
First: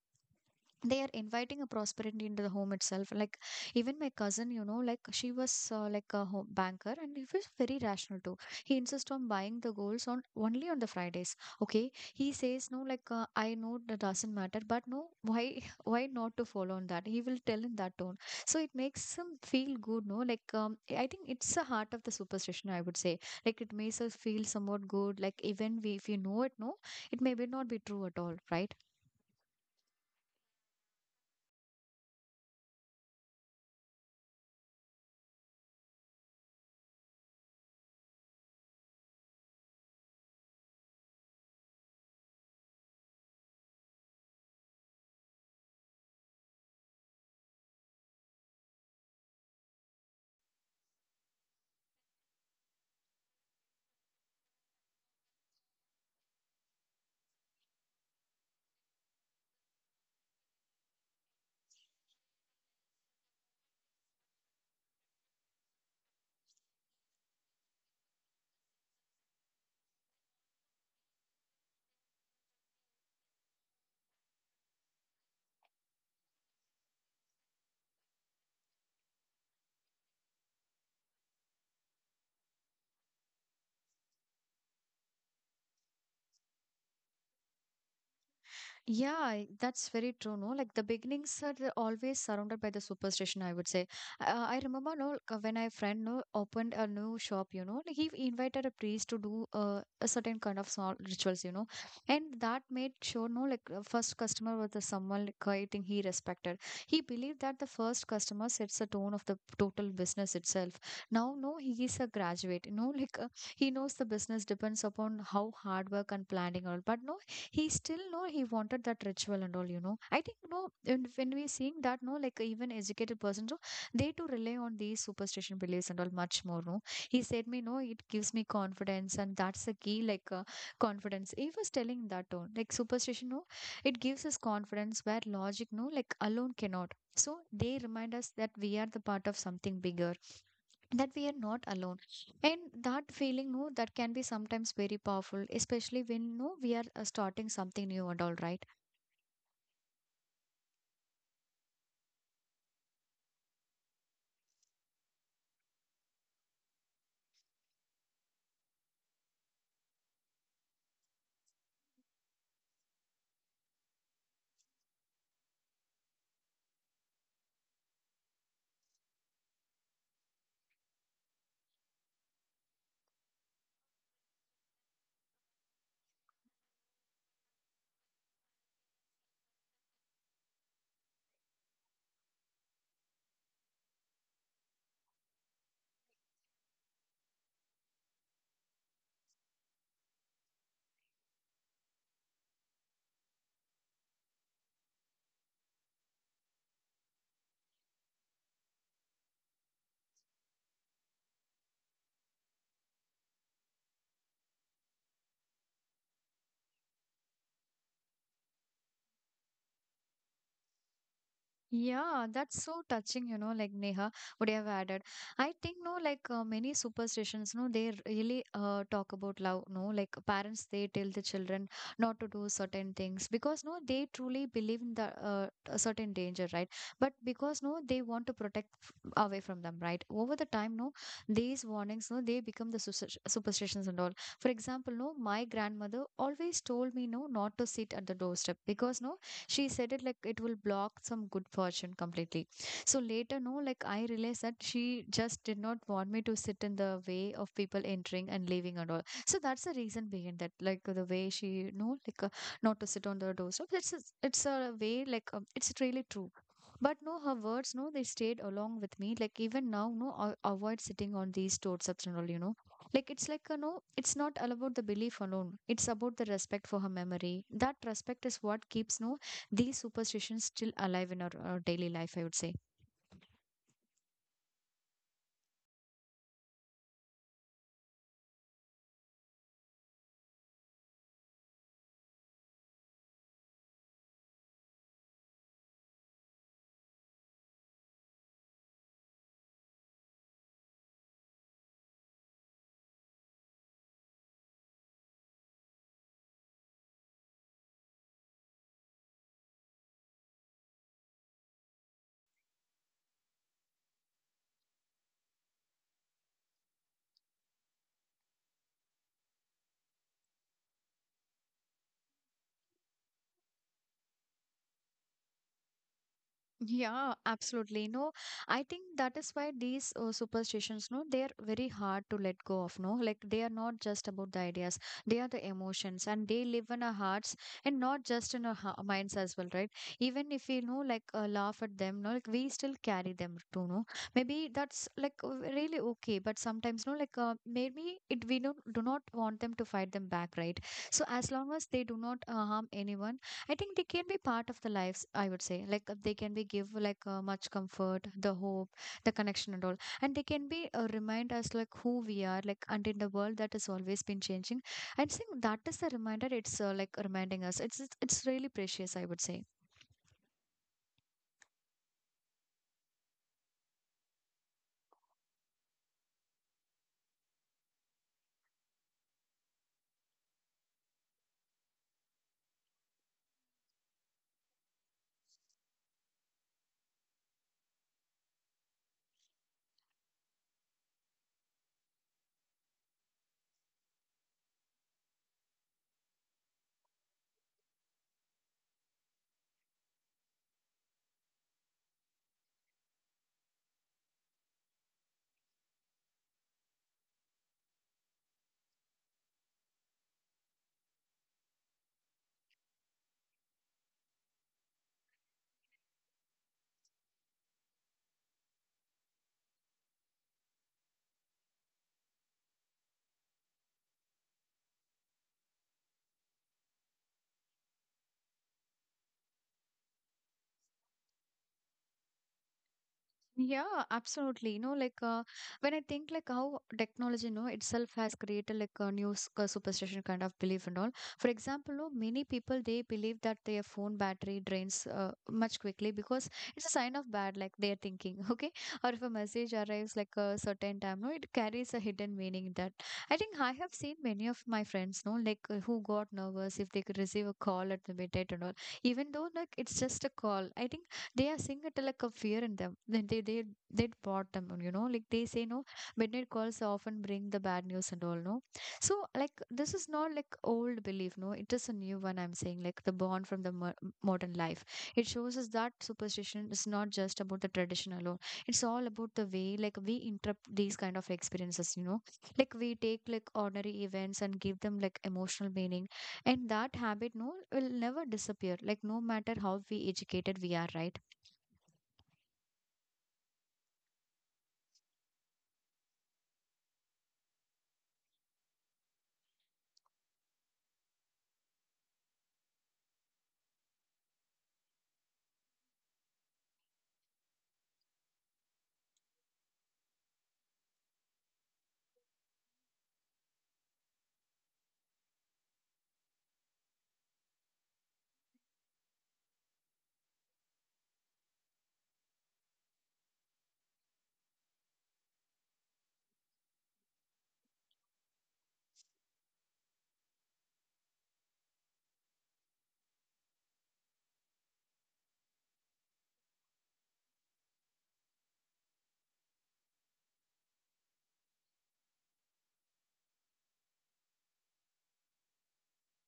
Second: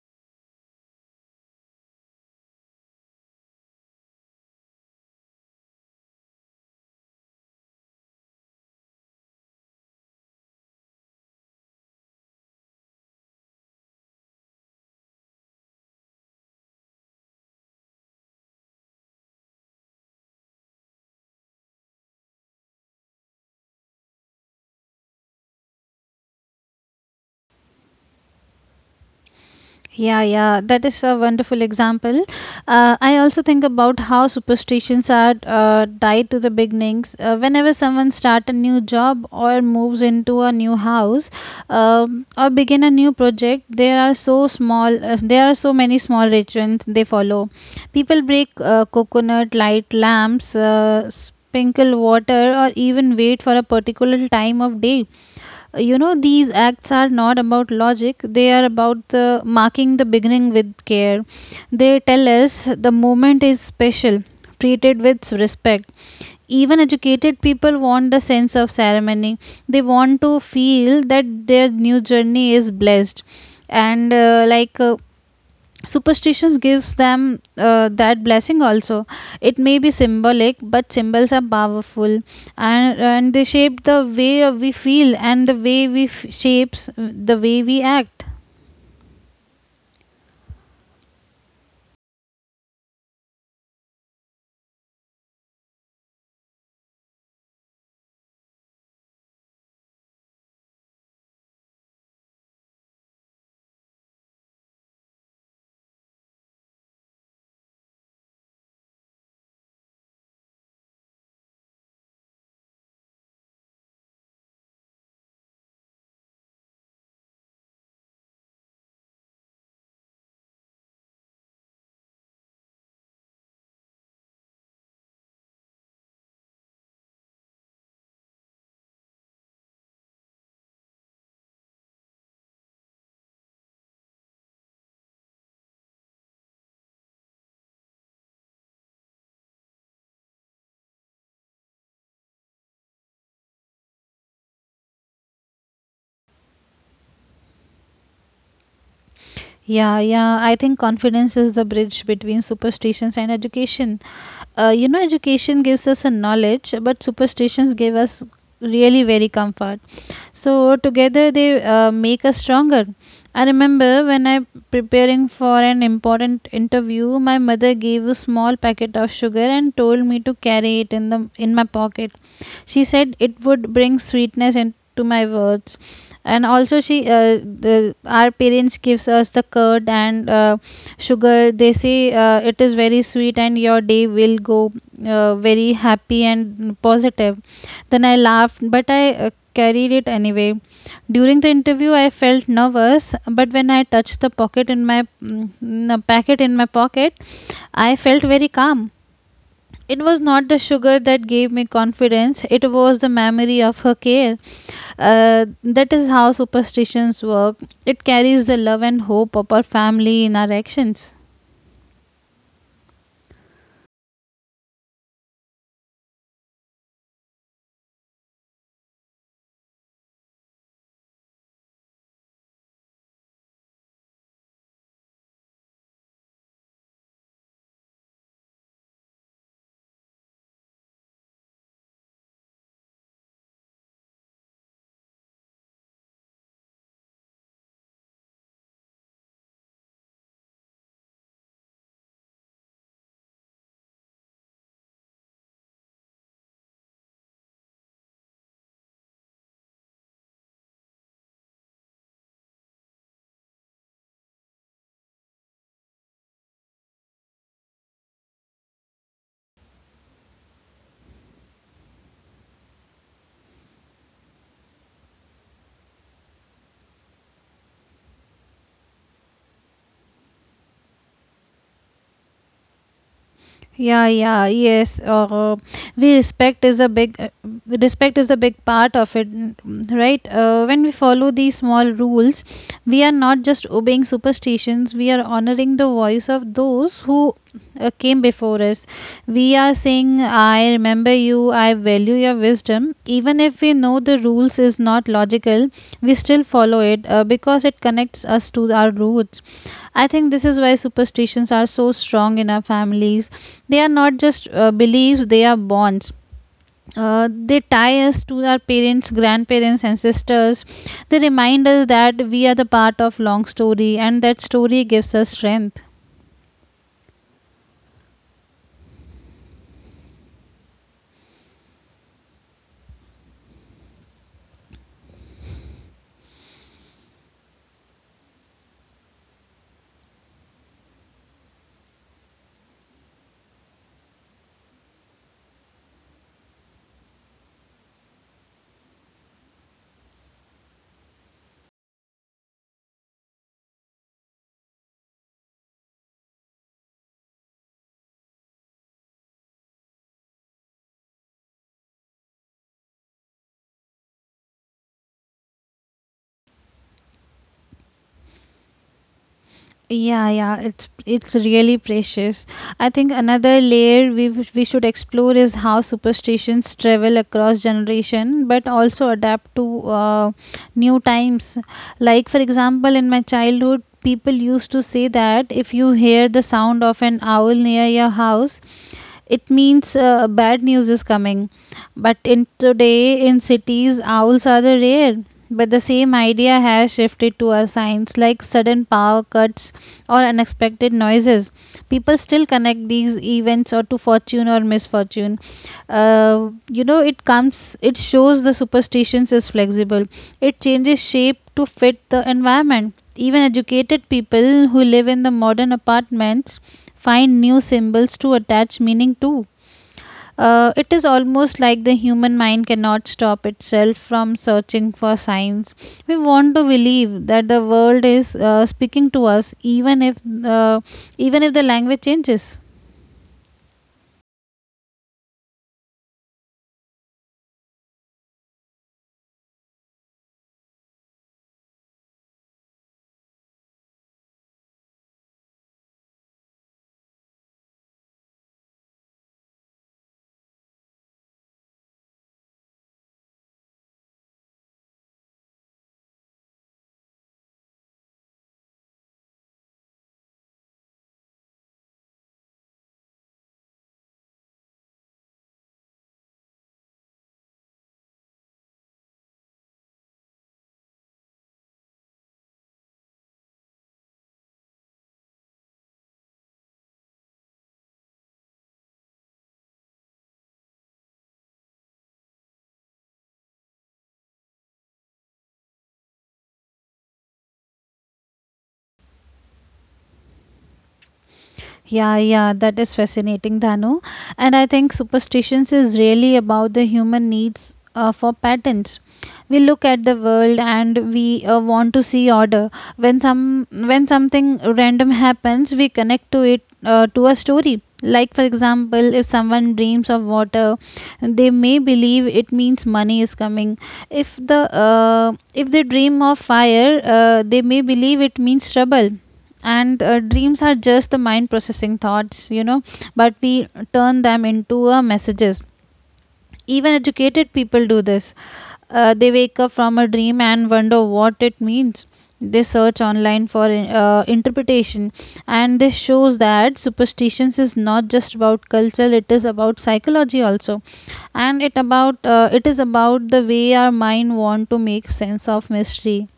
they are inviting a prosperity into the home itself. Like even my cousin, you know, like she was like a home banker, and he was very rational too. He insists on buying the golds on only on the Fridays. Okay, he says, no, like I know that doesn't matter, but no, why why not to follow on that, he will tell in that tone. So it makes him feel good, no, like I think it's the heart of the superstition, I would say. Like it makes us feel somewhat good, like even we, if you know it, no, it may be not be true at all, right? Yeah, yeah, that is a wonderful example. I also think about how superstitions are tied to the beginnings. Whenever someone starts a new job or moves into a new house, or begin a new project, there are there are so many small rituals they follow. People break coconut, light lamps, sprinkle water, or even wait for a particular time of day. You know, these acts are not about logic, they are about the marking the beginning with care. They tell us the moment is special, treated with respect. Even educated people want the sense of ceremony. They want to feel that their new journey is blessed. And like Superstitions gives them that blessing also. It may be symbolic, but symbols are powerful. And they shape the way we feel and the way we f- shapes the way we act. Yeah, that's very true. No, like the beginnings are always surrounded by the superstition, I would say. I remember, no, like, when my friend no opened a new shop. You know, like, he invited a priest to do a certain kind of small rituals. You know, and that made sure, no, like first customer was the someone like, I think he respected. He believed that the first customer sets the tone of the total business itself. Now, no, he is a graduate. You know, like he knows the business depends upon how hard work and planning all. But no, he still know he wanted that ritual and all, you know. I think no, and when we seeing that, no, like even educated persons, so they too rely on these superstition beliefs and all much more, no. He said me, no, it gives me confidence, and that's the key, like confidence, he was telling that tone. Like superstition, no, it gives us confidence where logic, no, like alone cannot. So they remind us that we are the part of something bigger, that we are not alone, and that feeling, no, that can be sometimes very powerful, especially when no we are starting something new and all, right? Yeah, yeah, I think confidence is the bridge between superstitions and education. You know, education gives us a knowledge, but superstitions give us really very comfort. So together they make us stronger. I remember when I preparing for an important interview, my mother gave a small packet of sugar and told me to carry it in the in my pocket. She said it would bring sweetness into my words. And also, our parents gives us the curd and sugar. They say it is very sweet and your day will go very happy and positive. Then I laughed, but I carried it anyway. During the interview, I felt nervous, but when I touched the pocket in my mm, no, packet in my pocket, I felt very calm. It was not the sugar that gave me confidence; it was the memory of her care. Uh, that is how superstitions work. It carries the love and hope of our family in our actions. Yeah, that's so touching, you know, like Neha would have added. I think, no, like many superstitions, no, they really talk about love, no, like parents, they tell the children not to do certain things because, no, they truly believe in the a certain danger, right? But because, no, they want to protect away from them, right? Over the time, no, these warnings, no, they become the superstitions and all. For example, no, my grandmother always told me, no, not to sit at the doorstep because, no, she said it like it will block some good fortune completely. So later, no, like I realized that she just did not want me to sit in the way of people entering and leaving and all. So that's the reason behind that, like the way she, no, like not to sit on the doorstep, it's a way, like it's really true. But no, her words, no, they stayed along with me. Like even now, no, I avoid sitting on these doorsteps and all, you know. Like it's like, no, it's not all about the belief alone. It's about the respect for her memory. That respect is what keeps, no, these superstitions still alive in our, uh, daily life, I would say. Yeah yeah yes we respect is a big respect is a big part of it, right? When we follow these small rules, we are not just obeying superstitions, we are honoring the voice of those who came before us. We are saying, I remember you, I value your wisdom. Even if we know the rules is not logical, we still follow it because it connects us to our roots. I think this is why superstitions are so strong in our families. They are not just beliefs, they are bonds. They tie us to our parents, grandparents, ancestors. They remind us that we are the part of long story, and that story gives us strength. Yeah, absolutely. No, I think that is why these superstitions, no, they are very hard to let go of. No, like they are not just about the ideas, they are the emotions, and they live in our hearts and not just in our minds as well, right? Even if we know, like, laugh at them, no, like we still carry them too. No, maybe that's like really okay, but sometimes, no, like, maybe it we don't do not want them to fight them back, right? So, as long as they do not harm anyone, I think they can be part of the lives, I would say. Like they can be give like much comfort, the hope, the connection and all. And they can be remind us like who we are, like and in the world that has always been changing. I think that is the reminder. It's like reminding us. It's really precious, I would say. Yeah, yeah, it's really precious. I think another layer we should explore is how superstitions travel across generation, but also adapt to new times. Like for example, in my childhood, people used to say that if you hear the sound of an owl near your house, it means bad news is coming. But in today in cities owls are the rare, but the same idea has shifted to our signs like sudden power cuts or unexpected noises. People still connect these events or to fortune or misfortune. You know, it comes, it shows the superstitions is flexible. It changes shape to fit the environment. Even educated people who live in the modern apartments find new symbols to attach meaning to. It is almost like the human mind cannot stop itself from searching for signs. We want to believe that the world is speaking to us, uh, even if the language changes. Yeah, absolutely. You know, like when I think like how technology, you know, itself has created like a new superstition kind of belief and all. For example, no, many people they believe that their phone battery drains much quickly because it's a sign of bad, like they're thinking, okay? Or if a message arrives like a certain time, no, it carries a hidden meaning in that. I think I have seen many of my friends, no, like who got nervous if they could receive a call at the midnight and all. Even though like it's just a call, I think they are seeing a like of fear in them. Then they bought them, you know, like they say, no, midnight calls often bring the bad news and all, no. So like this is not like old belief, no. It is a new one. I'm saying, like the born from the modern life. It shows us that superstition is not just about the tradition alone. It's all about the way like we interpret these kind of experiences, you know. Like we take like ordinary events and give them like emotional meaning, and that habit, no, will never disappear, like no matter how we educated we are, right? Yeah, yeah, that is fascinating, Dhanu. And I think superstitions is really about the human needs for patterns. We look at the world and we want to see order. When something random happens, we connect to it to a story. Like for example, if someone dreams of water, they may believe it means money is coming. If the if they dream of fire, they may believe it means trouble. And dreams are just the mind processing thoughts, you know, but we turn them into messages. Even educated people do this. They wake up from a dream and wonder what it means. They search online for interpretation. And this shows that superstitions is not just about culture, it is about psychology also. And it is about the way our mind want to make sense of mystery.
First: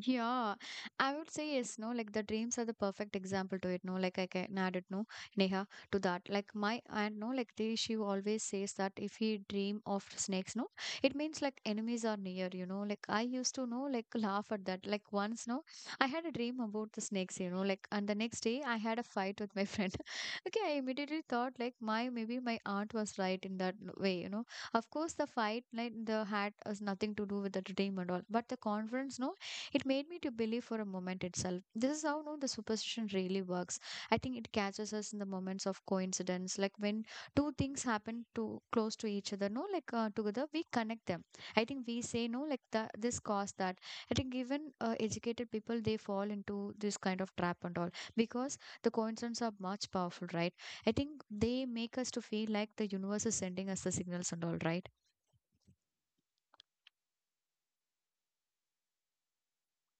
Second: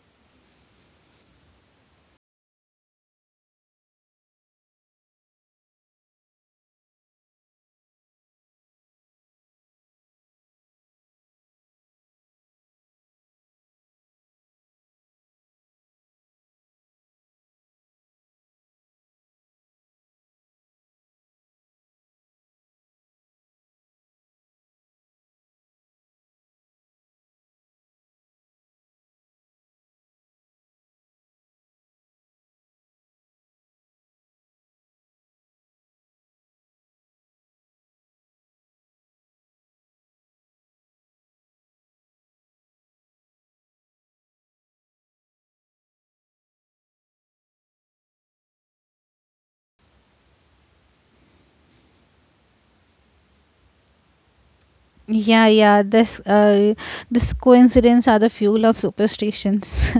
Yeah, I would say yes, no, like the dreams are the perfect example to it, no, like I can add it, no, Neha, to that. Like my aunt, no, like they, she always says that if he dream of snakes, no, it means like enemies are near, you know, like I used to know, like laugh at that. Like once, no, I had a dream about the snakes, you know, like, and the next day I had a fight with my friend. Okay, I immediately thought like my, maybe my aunt was right in that way, you know. Of course, the fight, like the hat has nothing to do with the dream at all, but the conference, no, it made me to believe for a moment itself. This is how no the superstition really works. I think it catches us in the moments of coincidence, like when two things happen to close to each other, no, like together we connect them. I think we say, no, like the, this caused that. I think even educated people they fall into this kind of trap and all, because the coincidences are much powerful, right? I think they make us to feel like the universe is sending us the signals and all, right? Yeah, yeah, this coincidence are the fuel of superstitions.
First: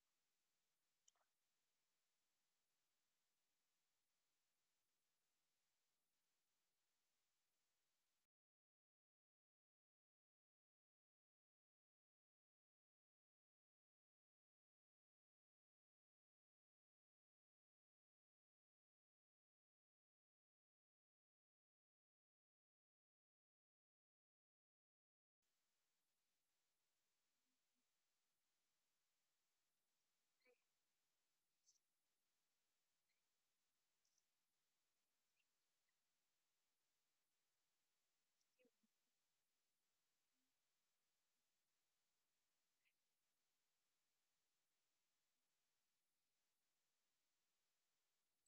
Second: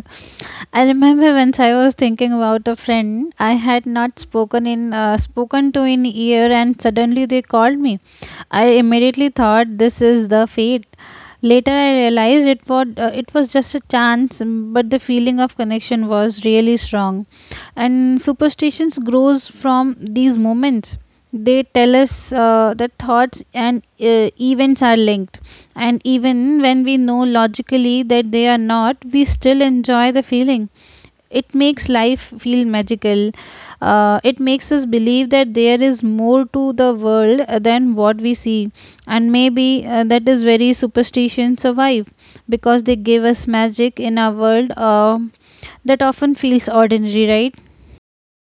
I remember once I was thinking about a friend I had not spoken to in year, and suddenly they called me. I immediately thought this is the fate. Later, I realized it was it was just a chance, but the feeling of connection was really strong. And superstitions grows from these moments. They tell us that thoughts and events are linked, and even when we know logically that they are not, we still enjoy the feeling. It makes life feel magical. It makes us believe that there is more to the world than what we see. And maybe that is very superstition survive, because they give us magic in a world that often feels ordinary, right?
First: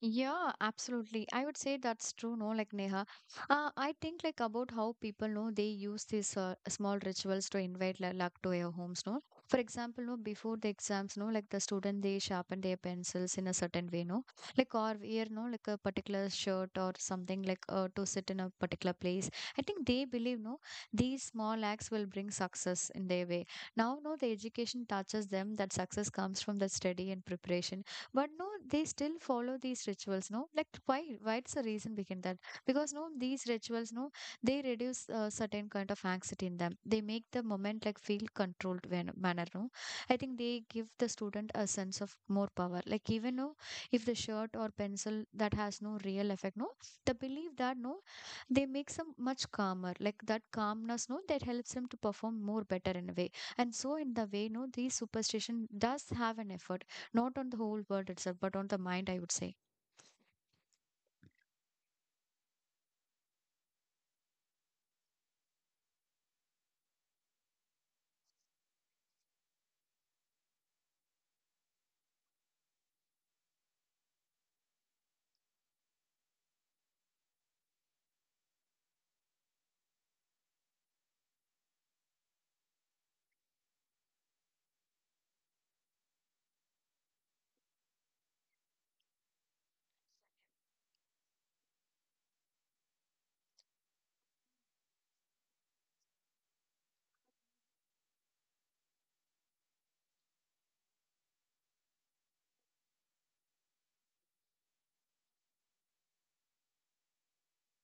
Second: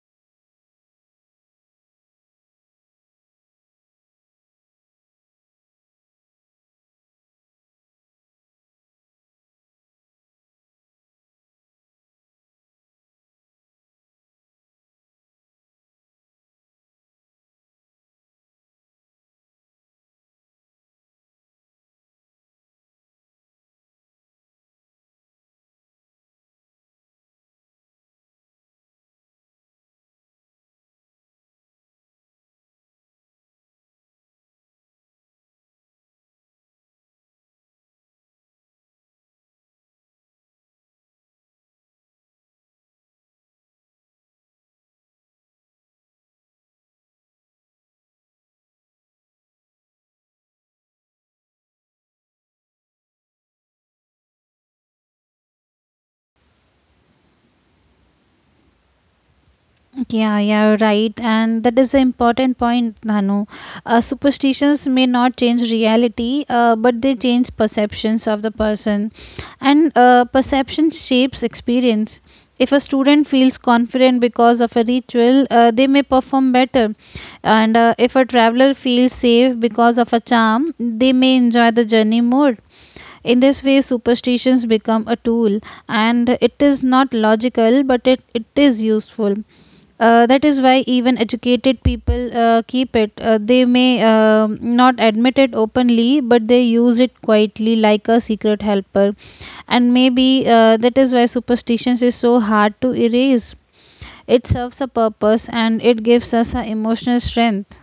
Yeah, absolutely. I would say that's true, no, like Neha. I think like about how people know they use these small rituals to invite luck to their homes, no. For example, no, before the exams, no, like the student they sharpen their pencils in a certain way, no, like or wear no, like a particular shirt or something like to sit in a particular place. I think they believe no, these small acts will bring success in their way. Now, no, the education touches them that success comes from the study and preparation but no they still follow these rituals no like why, what's the reason behind that? Because no these rituals no they reduce a certain kind of anxiety in them, they make the moment like feel controlled when, manner no. I think they give the student a sense of more power, like even no, if the shirt or pencil that has no real effect no, the belief that no, they make some much calmer, like that calmness no that helps them to perform more better in a way. And so in the way no these superstition does have an effort, not on the whole world itself but on the mind, I would say. Yeah, yeah, right. And that is the important point, Nanu. Superstitions may not change reality, but they change perceptions of the person. And perception shapes experience. If a student feels confident because of a ritual, they may perform better. And if a traveler feels safe because of a charm, they may enjoy the journey more. In this way, superstitions become a tool, and it is not logical, but it is useful. That is why even educated people keep it. They may not admit it openly, but they use it quietly like a secret helper. And maybe that is why superstitions is so hard to erase. It serves a purpose and it gives us a emotional strength.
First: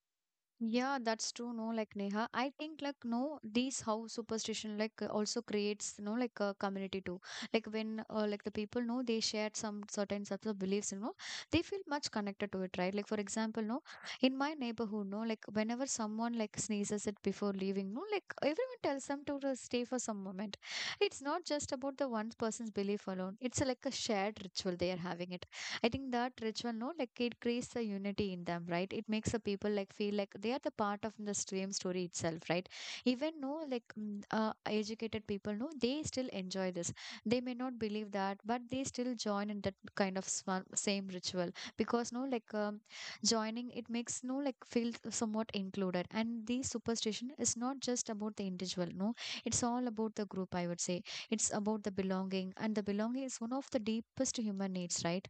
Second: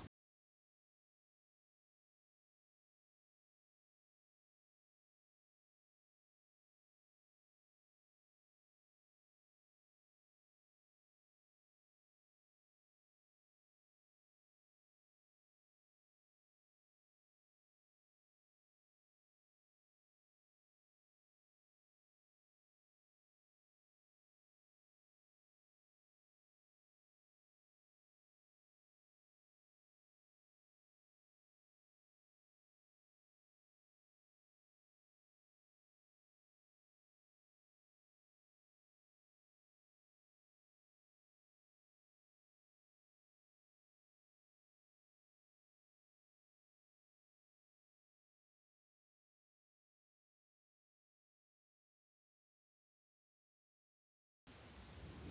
Yeah, that's true, no, like Neha, I think like no these how superstition like also creates you know like a community too, like when like the people know they shared some certain sets of beliefs, you know, they feel much connected to it, right? Like for example no, in my neighborhood no, like whenever someone like sneezes it before leaving no, like everyone tells them to just stay for some moment. It's not just about the one person's belief alone, it's like a shared ritual they are having it. I think that ritual, no, like it creates the unity in them, right? It makes the people like feel like they are the part of the stream story itself, right? Even no, like educated people, no, they still enjoy this. They may not believe that, but they still join in that kind of same ritual because no, like joining it makes no like feel somewhat included. And the superstition is not just about the individual, no, it's all about the group. I would say it's about the belonging, and the belonging is one of the deepest human needs, right?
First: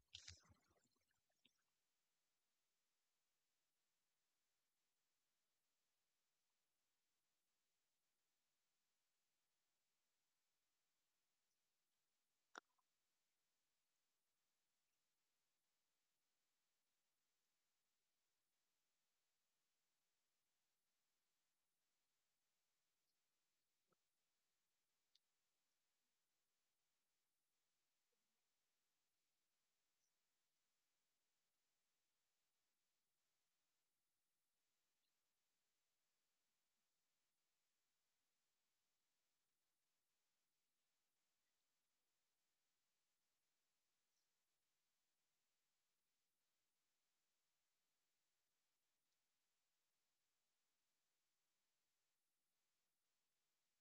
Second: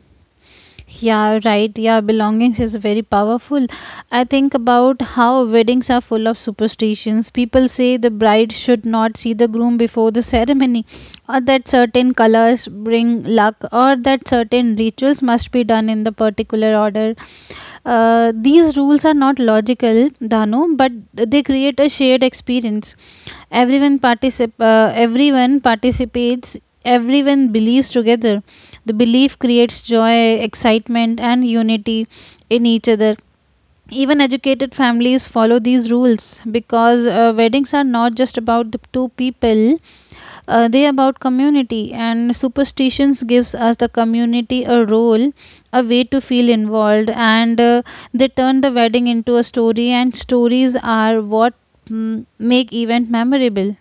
Yeah, right. Yeah, belongings is very powerful. I think about how weddings are full of superstitions. People say the bride should not see the groom before the ceremony, or that certain colors bring luck, or that certain rituals must be done in the particular order. These rules are not logical, Dano, but they create a shared experience. Everyone participates, everyone believes together. The belief creates joy, excitement and unity in each other. Even educated families follow these rules, because weddings are not just about the two people, they are about community. And superstitions gives us the community a role, a way to feel involved. And they turn the wedding into a story, and stories are what make event memorable.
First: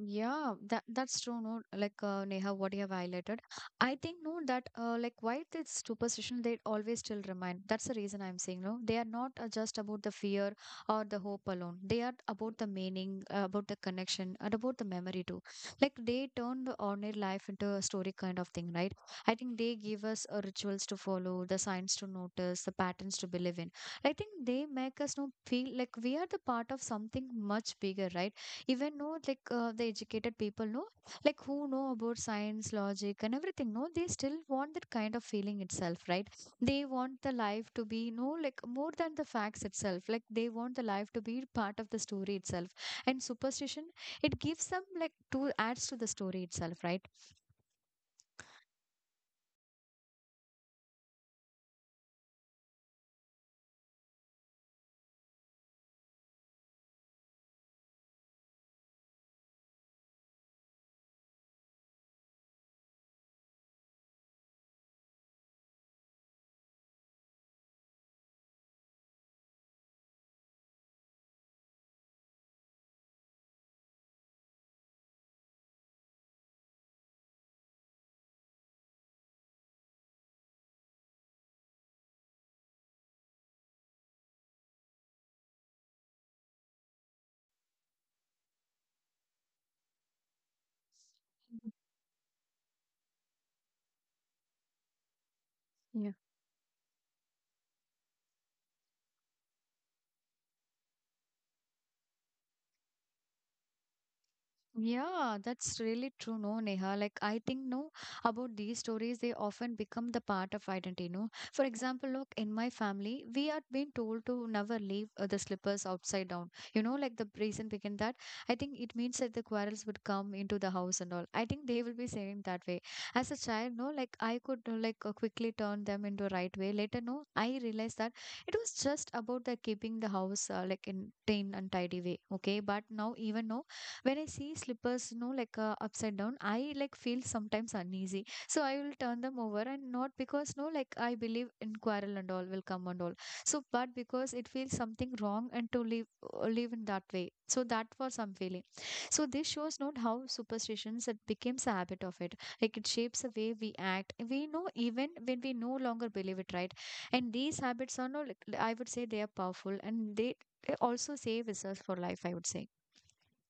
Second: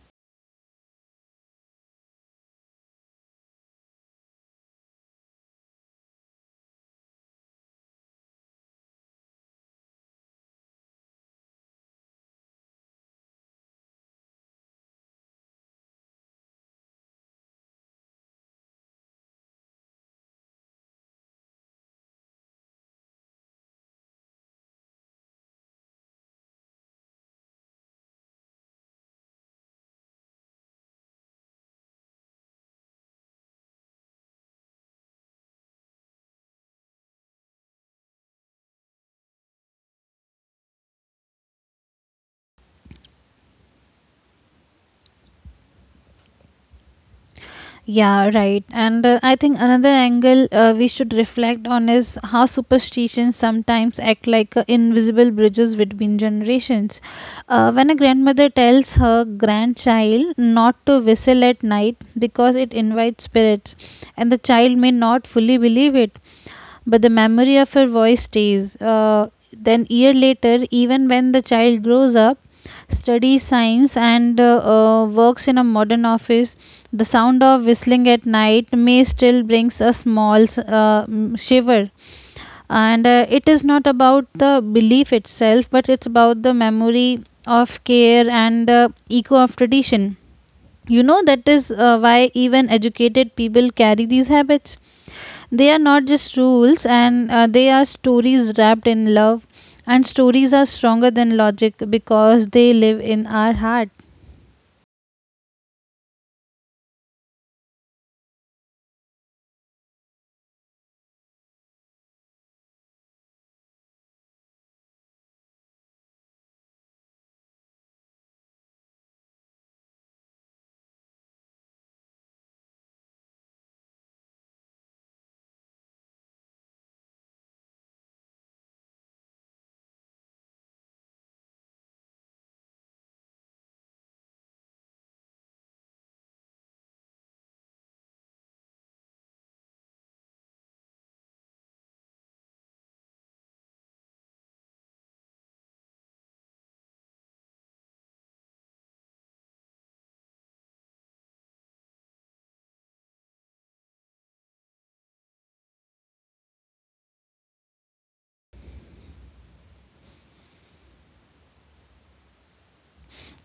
Yeah, that's true. No, like Neha, what you have highlighted, I think no that like why this superstition they always still remain. That's the reason I'm saying no. They are not just about the fear or the hope alone. They are about the meaning, about the connection, and about the memory too. Like they turn the ordinary life into a story kind of thing, right? I think they give us rituals to follow, the signs to notice, the patterns to believe in. I think they make us no feel like we are the part of something much bigger, right? Even know like the educated people know, like who know about science, logic and everything no, they still want that kind of feeling itself, right? They want the life to be no like more than the facts itself, like they want the life to be part of the story itself. And superstition, it gives some like to adds to the story itself, right? Yeah, right. And I think another angle we should reflect on is how superstitions sometimes act like invisible bridges between generations. When a grandmother tells her grandchild not to whistle at night because it invites spirits, and the child may not fully believe it, but the memory of her voice stays. Then year later, even when the child grows up, studies science and works in a modern office, the sound of whistling at night may still brings a small shiver. And it is not about the belief itself, but it's about the memory of care and echo of tradition. That is why even educated people carry these habits, they are not just rules, and they are stories wrapped in love. And stories are stronger than logic because they live in our heart. Yeah, that's really true, no, Neha. Like I think no about these stories, they often become the part of identity, no. For example, look in my family, we had been told to never leave the slippers outside down. You know, like the reason behind that, I think it means that the quarrels would come into the house and all. I think they will be saying that way. As a child, no, like I could quickly turn them into a right way. Later, no, I realized that it was just about the keeping the house like in clean and tidy way. Okay, but now even no, when I see slippers, you know, like upside down, I like feel sometimes uneasy. So I will turn them over and not because, no, like I believe in quarrel and all will come and all. So, but because it feels something wrong and to live, live in that way. So that was some feeling. So this shows not how superstitions it becomes a habit of it. Like it shapes the way we act. We know even when we no longer believe it, right? And these habits are not, like, I would say they are powerful and they also save us for life, I would say.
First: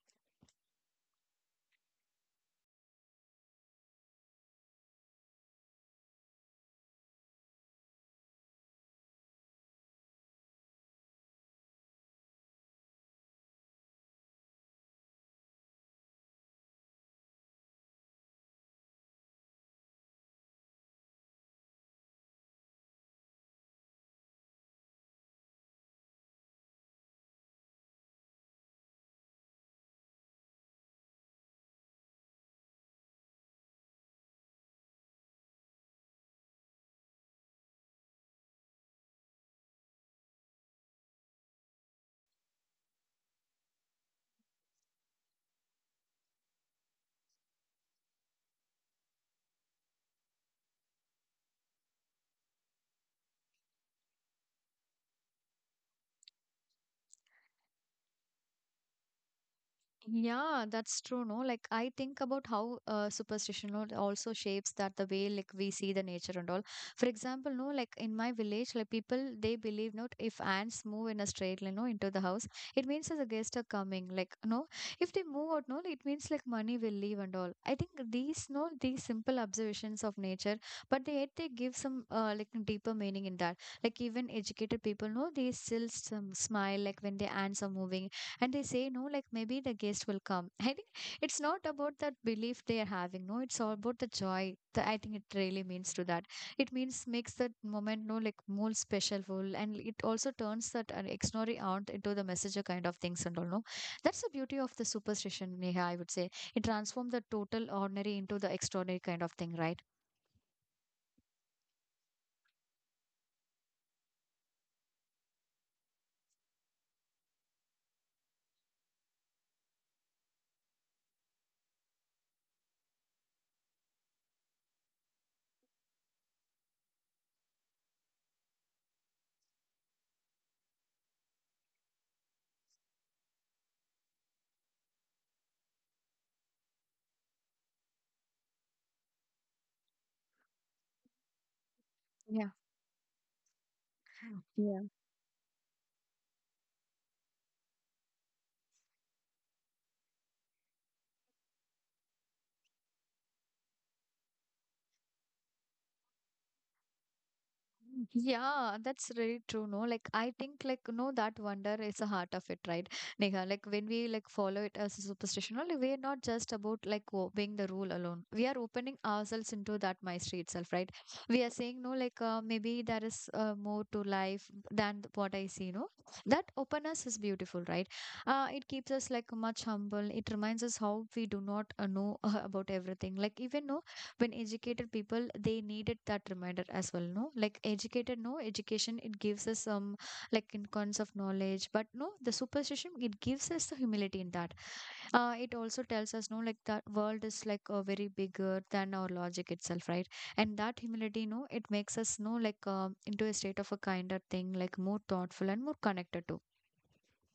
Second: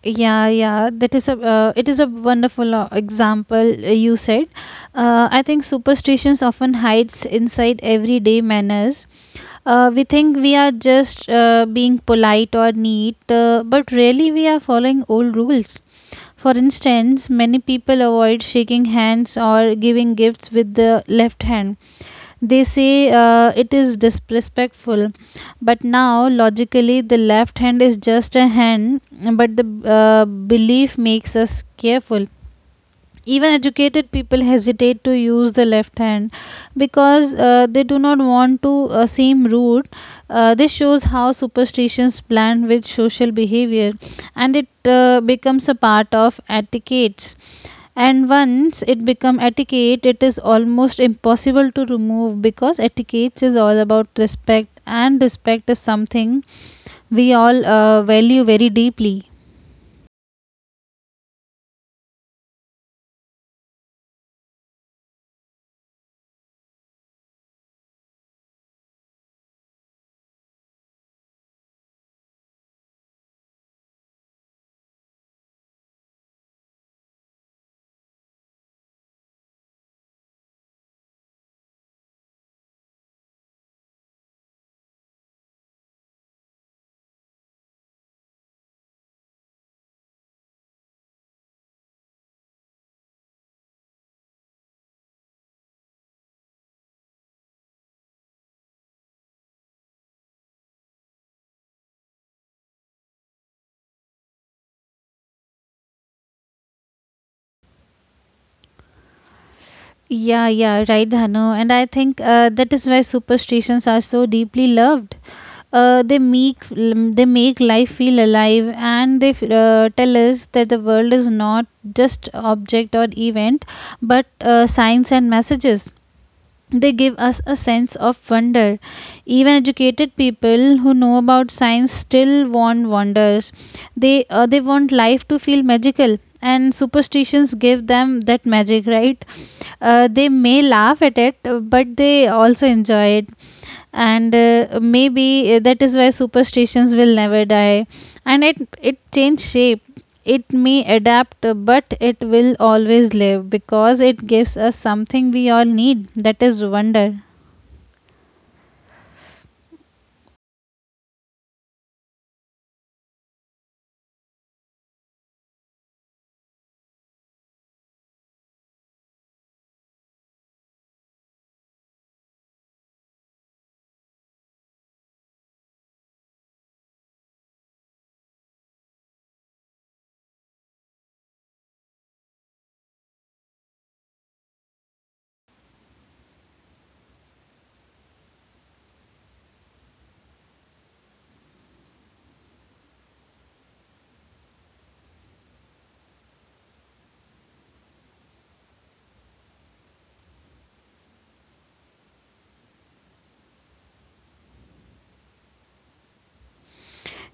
Yeah, yeah, that is a it is a wonderful example you said. I think superstitions often hides inside everyday manners. We think we are just being polite or neat, but really we are following old rules. For instance, many people avoid shaking hands or giving gifts with the left hand. They say it is disrespectful. But now, logically, the left hand is just a hand, but the belief makes us careful. Even educated people hesitate to use the left hand because they do not want to seem rude. This shows how superstitions blend with social behavior, and it becomes a part of etiquettes. And once it become etiquette, it is almost impossible to remove because etiquette is all about respect, and respect is something we all value very deeply. Yeah, that's true, no? Like I think about how superstition also shapes that the way like we see the nature and all. For example, no, like in my village, like people they believe not if ants move in a straight line, no, into the house, it means that the guests are coming. Like no, if they move out, no, it means like money will leave and all. I think these no these simple observations of nature, but they yet they give some like deeper meaning in that. Like even educated people no, they still some smile like when their ants are moving and they say no like maybe the guest will come I think it's not about that belief they are having no, it's all about the joy the, I think it really means to that. It means makes that moment no like more specialful, and it also turns that an extraordinary aunt into the messenger kind of things and all no. That's the beauty of the superstition, Neha, I would say. It transforms the total ordinary into the extraordinary kind of thing, right? Yeah, yeah, right, Dhanu. And I think that is why superstitions are so deeply loved. They make life feel alive, and they tell us that the world is not just object or event, but signs and messages. They give us a sense of wonder. Even educated people who know about science still want wonders. They want life to feel magical, and superstitions give them that magic, right? They may laugh at it, but they Yeah. also enjoy it. And maybe that is why superstitions will never die. And it changed shape, it may adapt, but it will always live because it gives us something we all need, that is wonder. Yeah, that's really true. No, like I think like no, that wonder is the heart of it, right? Neha, like when we like follow it as a superstition, only we're not just about like obeying the rule alone. We are opening ourselves into that mystery itself, right? We are saying no, like maybe there is more to life than what I see. No, that openness is beautiful, right? It keeps us like much humble. It reminds us how we do not know about everything. Like even no when educated people they needed that reminder as well no, like educated no education it gives us some like in kinds of knowledge, but no the superstition it gives us the humility in that. It also tells us no like the world is like a very bigger than our logic itself, right? And that humility no it makes us no like into a state of a kinder thing, like more thoughtful and more connected to.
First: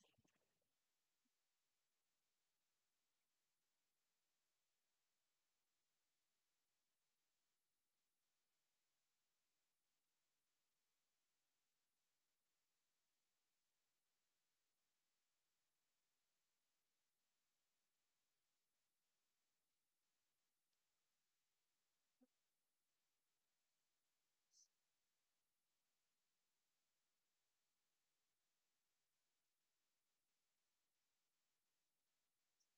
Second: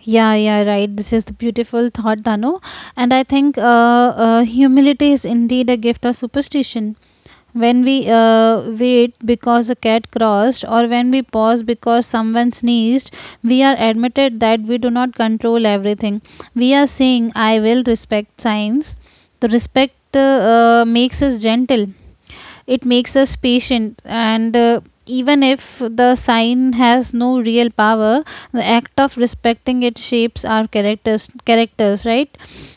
Yeah, yeah, right. This is the beautiful thought, Danu. And I think humility is indeed a gift of superstition. When we wait because a cat crossed, or when we pause because someone sneezed, we are admitted that we do not control everything. We are saying, I will respect science. The respect makes us gentle, it makes us patient, and even if the sign has no real power, the act of respecting it shapes our characters, right?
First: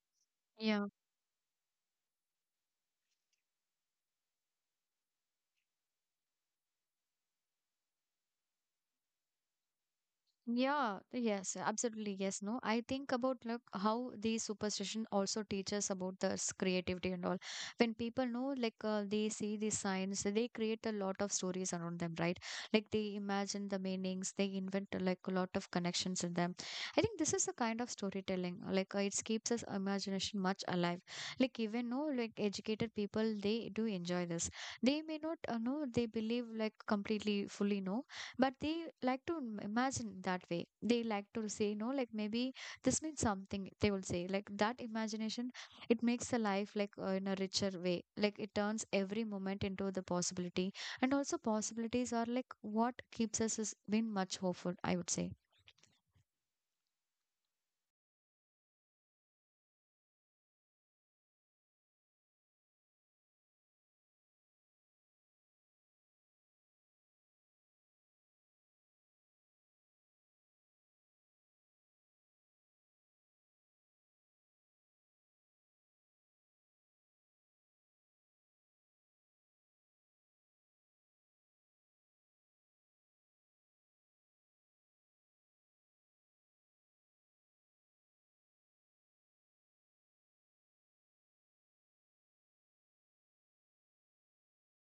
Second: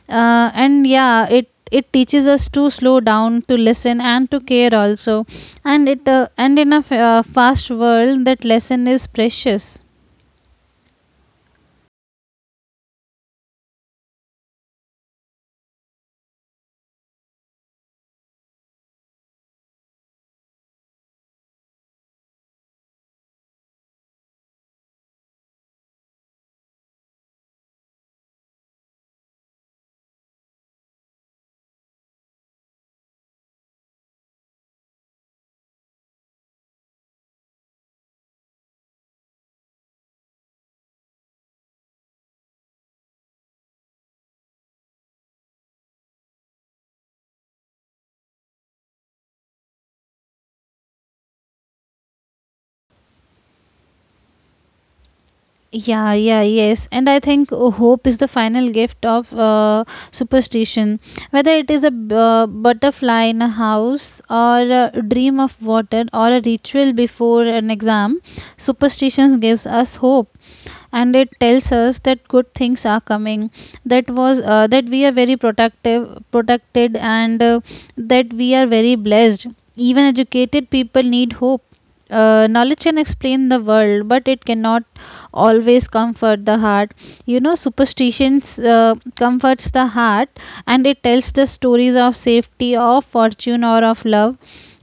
uh, and Yeah. yeah it it teaches us to slow down, to listen, and to care also. And it and in a fast world, that lesson is precious. Yeah, yes, absolutely. Yes, no. I think about like how the superstition also teaches about the creativity and all. When people know, like they see the signs, they create a lot of stories around them, right? Like they imagine the meanings, they invent like a lot of connections in them. I think this is a kind of storytelling. Like it keeps us imagination much alive. Like even no, like educated people, they do enjoy this. They may not know, they believe like completely fully no, but they like to imagine that way, they like to say no like maybe this means something, they will say like that imagination it makes the life like in a richer way, like it turns every moment into the possibility. And also possibilities are like what keeps us is been much hopeful, I would say. Yeah, yeah, yes. And I think hope is the final gift of superstition. Whether it is a butterfly in a house, or a dream of water, or a ritual before an exam, superstitions gives us hope. And it tells us that good things are coming, that was that we are very protective protected and that we are very blessed. Even educated people need hope. Knowledge can explain the world, but it cannot always comfort the heart. You know, superstitions comforts the heart. And it tells the stories of safety, of fortune, or of love.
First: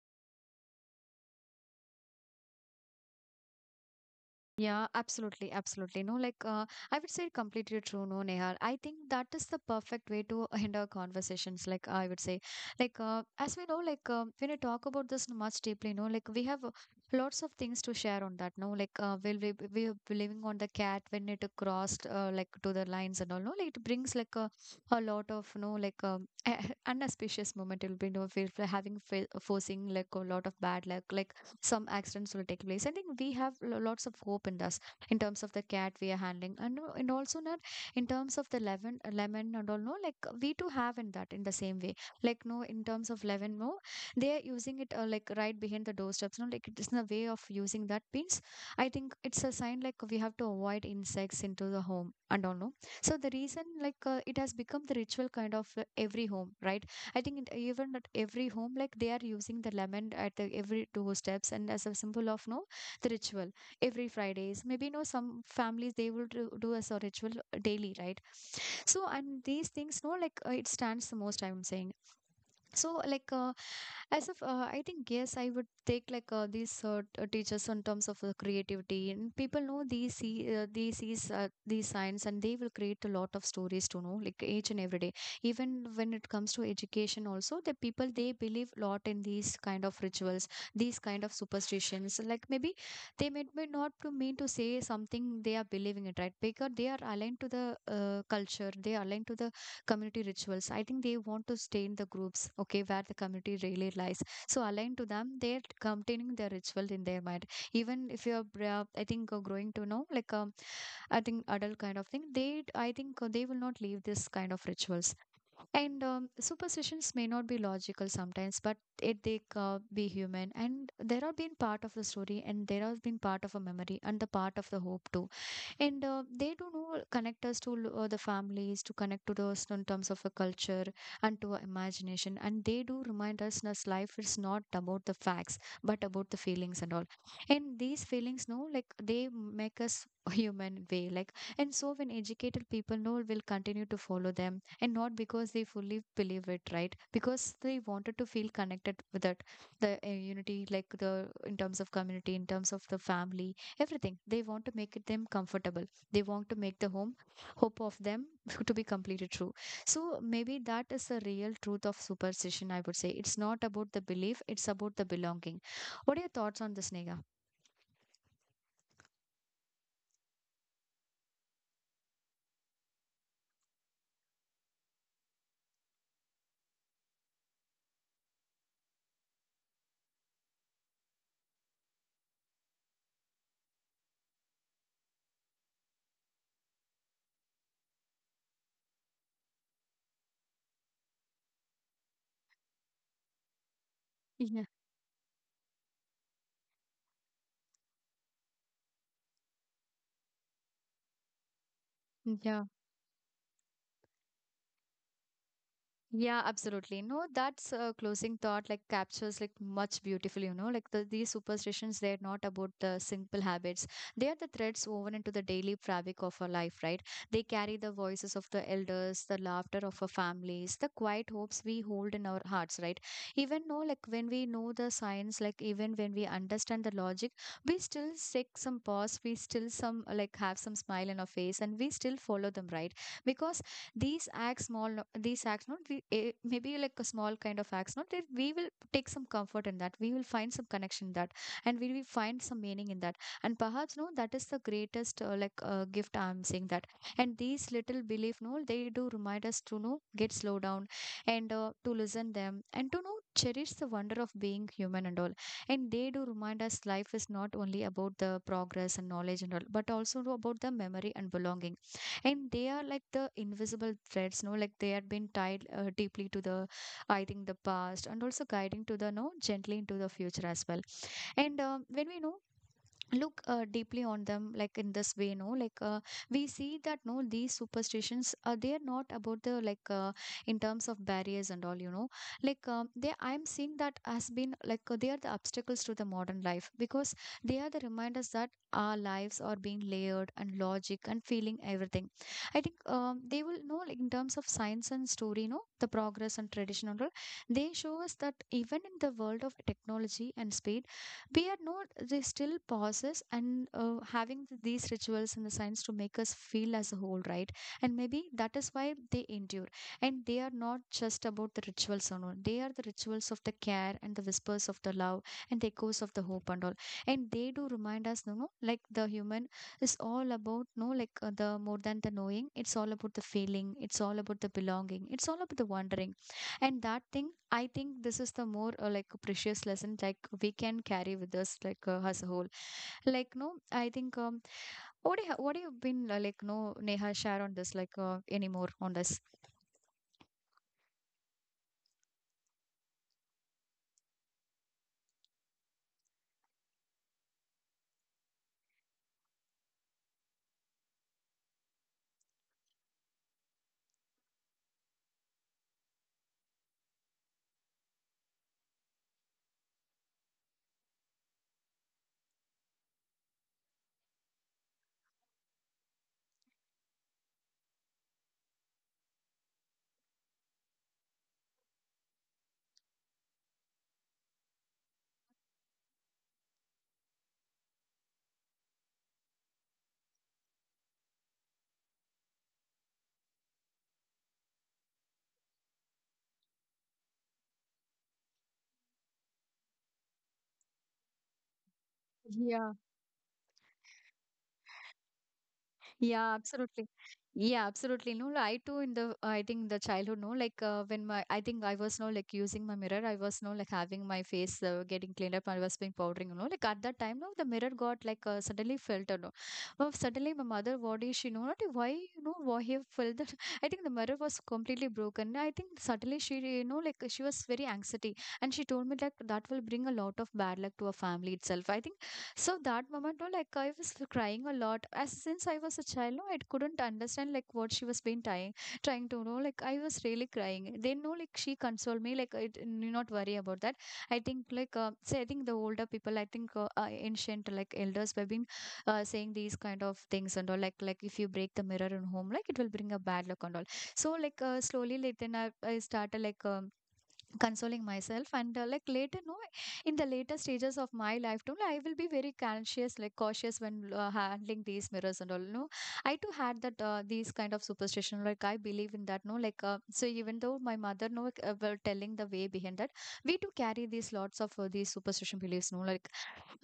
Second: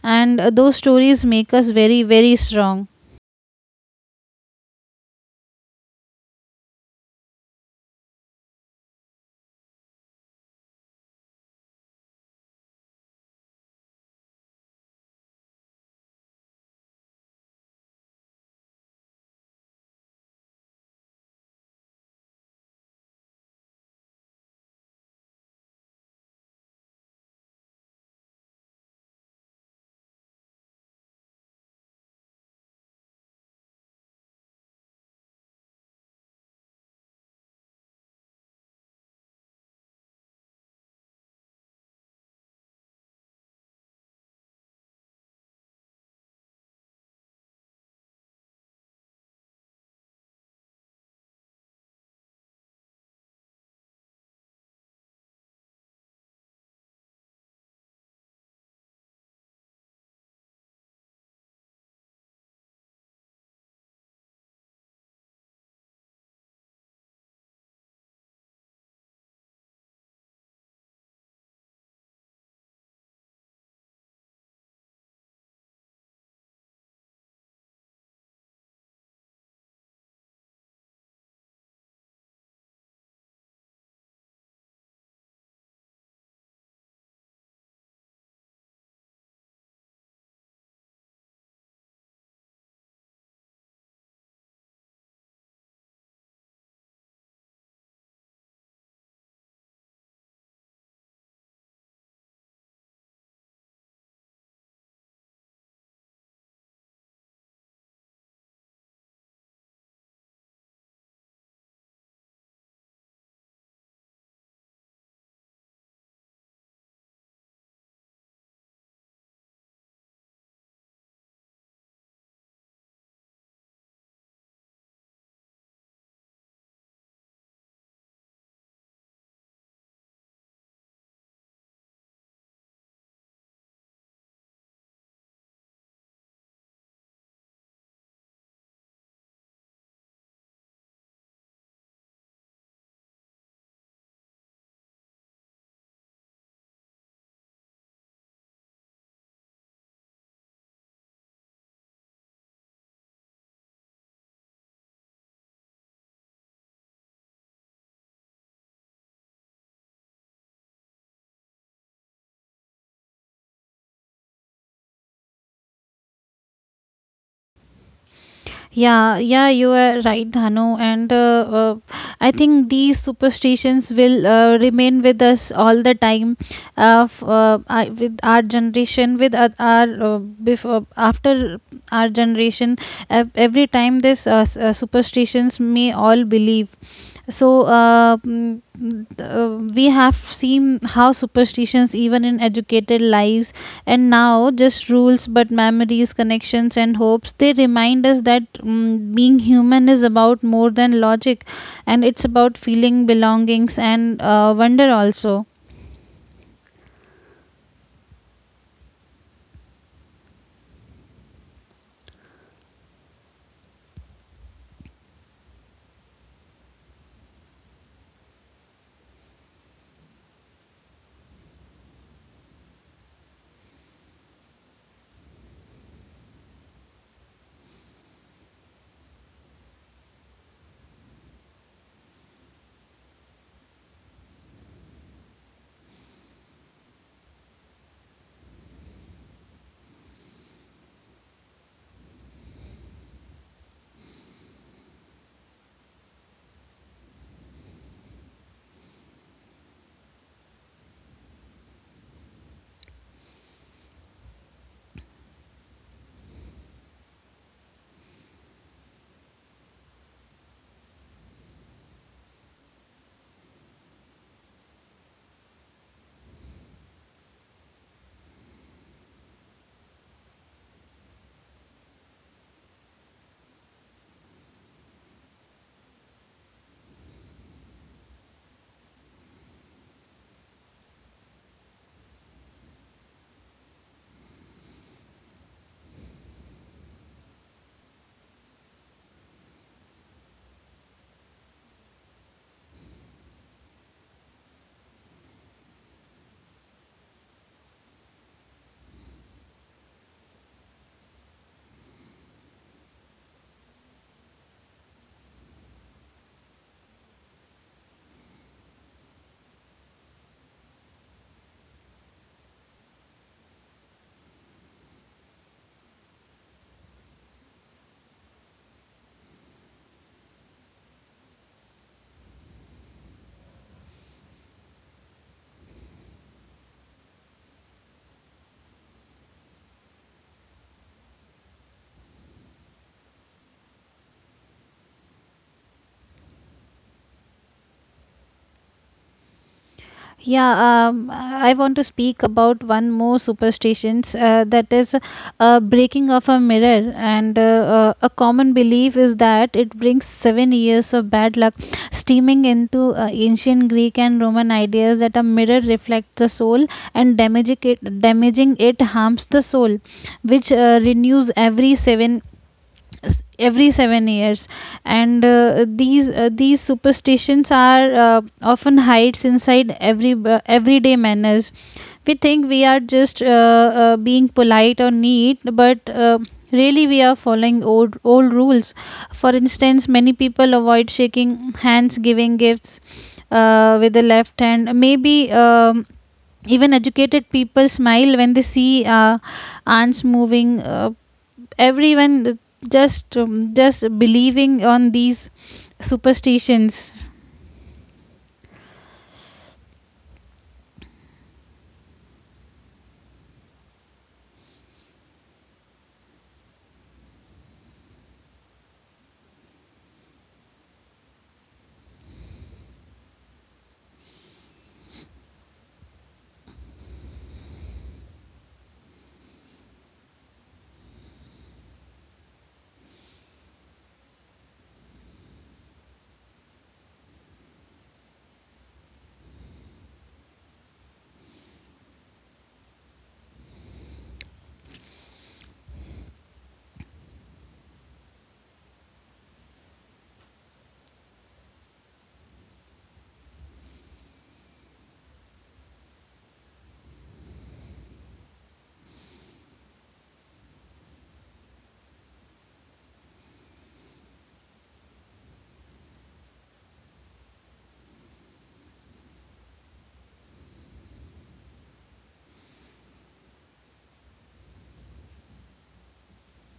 And those stories make us very, very strong. Yeah, absolutely, absolutely. No, like I would say completely true, no, Nehal. I think that is the perfect way to end our conversations. Like I would say, like as we know, like when we talk about this much deeply, no, like we have lots of things to share on that. No, like we are living on the cat when it crossed like to the lines and all. No, like it brings like a lot of no like unauspicious moment. It'll be no, we're having forcing like a lot of bad luck, like some accidents will take place. I think we have lots of hope in us in terms of the cat we are handling, and also not in terms of the lemon, lemon and all. No, like we too have in that in the same way. Like no, in terms of lemon, no, they are using it like right behind the doorsteps. No, like it's a way of using that means I think it's a sign like we have to avoid insects into the home and all. No, so the reason like it has become the ritual kind of every home, right? I think it, even at every home, like they are using the lemon at the, every doorsteps and as a symbol of no the ritual every Fridays. Maybe no some families they will do as a ritual daily, right? So and these things, no, like it stands the most. I'm saying. so like uh, as of I think yes, I would take these teachers in terms of creativity, and people know these see these sees these signs, and they will create a lot of stories to know like each and every day. Even when it comes to education also, the people they believe a lot in these kind of rituals, these kind of superstitions. Like maybe they may not to mean to say something, they are believing it, right? Because they are aligned to the culture, they are aligned to the community rituals. I think they want to stay in the groups, okay, where the community really lies. So aligned to them, they're containing their ritual in their mind. Even if you're, I think, growing to know, like, I think adult kind of thing, they, I think, they will not leave this kind of rituals. And superstitions may not be logical sometimes, but it they be human. And there have been part of the story, and there have been part of a memory, and the part of the hope too. And they do know connect us to the families, to connect to those in terms of a culture and to our imagination. And they do remind us that life is not about the facts, but about the feelings and all. And these feelings, no, like they make us human way like. And so when educated people know will continue to follow them, and not because they fully believe it, right? Because they wanted to feel connected with that, the unity, like the in terms of community, in terms of the family, everything. They want to make it them comfortable, they want to make the home, hope of them to be completely true. So maybe that is the real truth of superstition, I would say. It's not about the belief, it's about the belonging. What are your thoughts on this, Nega? Yeah, yeah, you are right, Dhanu. And I think these superstitions will remain with us all the time, with our generation, with our before after our generation. Every time this superstitions may all believe. So we have seen how superstitions even in educated lives, and now Yeah, just rules but memories, connections and hopes. They remind us that being human is about more than logic, and it's about yeah, feeling, belongings, and wonder also. yeah, absolutely. No, that's a closing thought like captures like much beautifully, you know, like these superstitions, they're not about the simple habits. They are the threads woven into the daily fabric of our life, right? They carry the voices of the elders, the laughter of our families, the quiet hopes we hold in our hearts, right? Even though like when we know the science, like even when we understand the logic, we still take some pause, we still some like have some smile in our face, and we still follow them, right? Because these acts small these acts not we, eh, maybe like a small kind of acts, not that we will take some comfort in that, we will find some connection in that, and we will find some meaning in that. And perhaps, no, that is the greatest gift, I'm saying that. And these little belief, no, they do remind us to know get slow down and to listen them and to know cherish the wonder of being human and all. And they do remind us life is not only about the progress and knowledge and all, but also, no, about the memory and belonging. And they are like the invisible threads, no, like they had been tied deeply to the, I think, the past, and also guiding to the no gently into the future as well. And when we know look deeply on them, like in this way, no like we see that no, these superstitions they are not about the in terms of barriers and all, you know. They, I'm seeing that has been they are the obstacles to the modern life, because they are the reminders that our lives are being layered, and logic and feeling everything. I think they will know like in terms of science and story, no, the progress and tradition and all. They show us that even in the world of technology and speed, we are not they still pauses, and having these rituals in the science to make us feel as a whole, right? And maybe that is why they endure. And they are not just about the rituals alone, they are the rituals of the care and the whispers of the love and the echoes of the hope and all. And they do remind us, you know, like the human is all about no, the more than the knowing. It's all about the feeling, it's all about the belonging, it's all about the wondering. And that thing, I think this is the more like precious lesson like we can carry with us as a whole, like no. I think What do you been like no, Neha, share on this anymore on this? Yeah, I want to speak about one more superstitions that is breaking of a mirror. And a common belief is that it brings 7 years of bad luck, steaming into ancient Greek and Roman ideas that a mirror reflects the soul, and damaging it harms the soul, which renews every 7 years. And these superstitions are often hides inside everyday manners. We think we are just being polite or neat, but really we are following old rules. For instance, many people avoid shaking hands, giving gifts with the left hand maybe. Um, even educated people smile when they see ants moving. Everyone just believing on these Yeah, absolutely. superstitions. Yeah, absolutely. No, I too in the I think the childhood, no, like when my, I think, I was no like using my mirror, I was no like having my face getting cleaned up, I was being powdering, you know, like at that time, no, the mirror got like suddenly filled, no, know. Well, suddenly my mother, what is she know not why you know why he filled that? I think the mirror was completely broken. I think suddenly she, you know, like she was very anxiety, and she told me like that will bring a lot of bad luck to a family itself, I think. So that moment, no, like I was crying a lot. As since I was a child, no, I couldn't understand like what she was been trying, trying to know. Like I was really crying. Then no, like she consoled me, like it, you not worry about that. I think say, I think the older people, I think ancient like elders have been saying these kind of things and all. Like if you break the mirror in home, like it will bring a bad luck and all. So slowly, like then I started like. Consoling myself and like later no, in the later stages of my life too, I will be very conscious, like cautious when handling these mirrors and all, no. I too had that these kind of superstition, like I believe in that, no, like so even though my mother no were telling the way behind that, we too carry these lots of these superstition beliefs, no like.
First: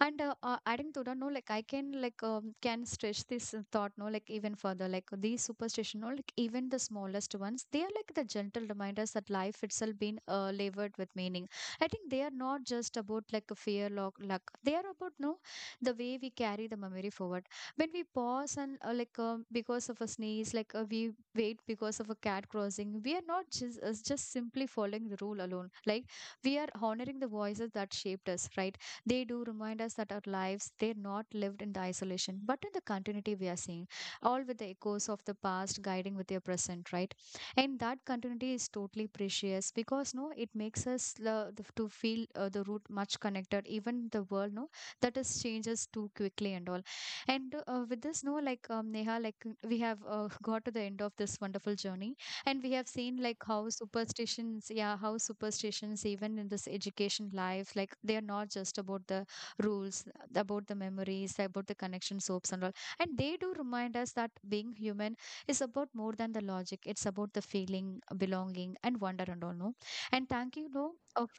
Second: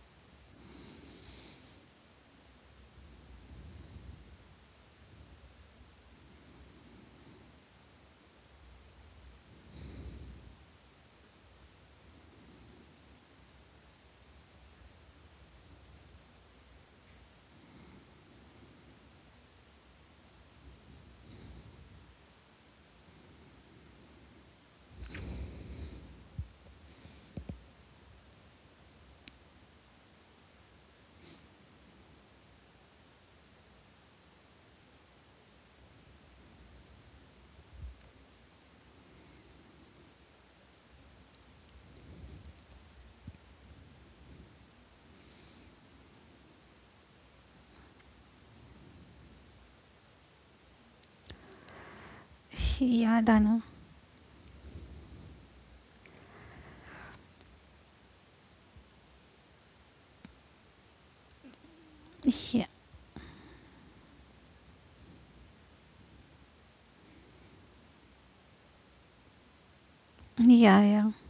And adding to that, no, like I can can stretch this thought, no, like even further, like these superstition, no, like even the smallest ones, they are like the gentle reminders that life itself been labored with meaning. I think they are not just about like a fear, lock, luck. They are about no, the way we carry the memory forward. When we pause and because of a sneeze, like we wait because of a cat crossing, we are not just simply following the rule alone. Like we are honoring the voices that shaped us, right? They do remind us that our lives, they're not lived in the isolation, but in the continuity we are seeing, all with the echoes of the past guiding with your present, right? And that continuity is totally precious because, no, it makes us the, to feel the root much connected, even the world, no, that is changes too quickly and all. And with this, no, Neha, like we have got to the end of this wonderful journey, and we have seen Yeah, like Dano. how superstitions, yeah, how superstitions even in this education life, like they are not just about the rules, about the memories, about the connection soaps and all. Yeah, And they do remind us that being human is about more than the logic. It's about the feeling, belonging and wonder and all, no. And thank you yeah, no yeah. of,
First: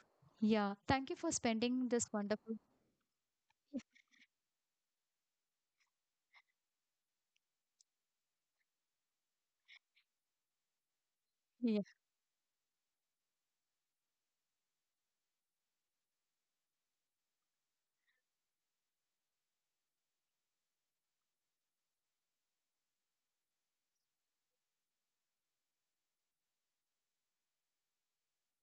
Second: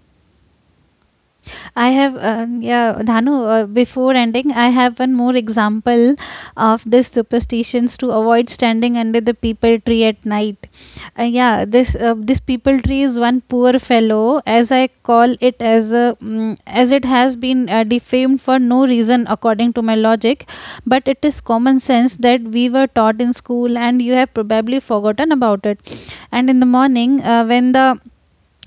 yeah, thank you for spending I this have, wonderful, yeah, Dhanu, before ending, I have one more example of this superstitions, to avoid standing under the people tree at night. Yeah, yeah. this this people tree is one poor fellow, as I call it, as a, as it has been defamed for no reason according to my logic, but it is common sense that we were taught in school, and you have probably forgotten about it. And in the morning, when the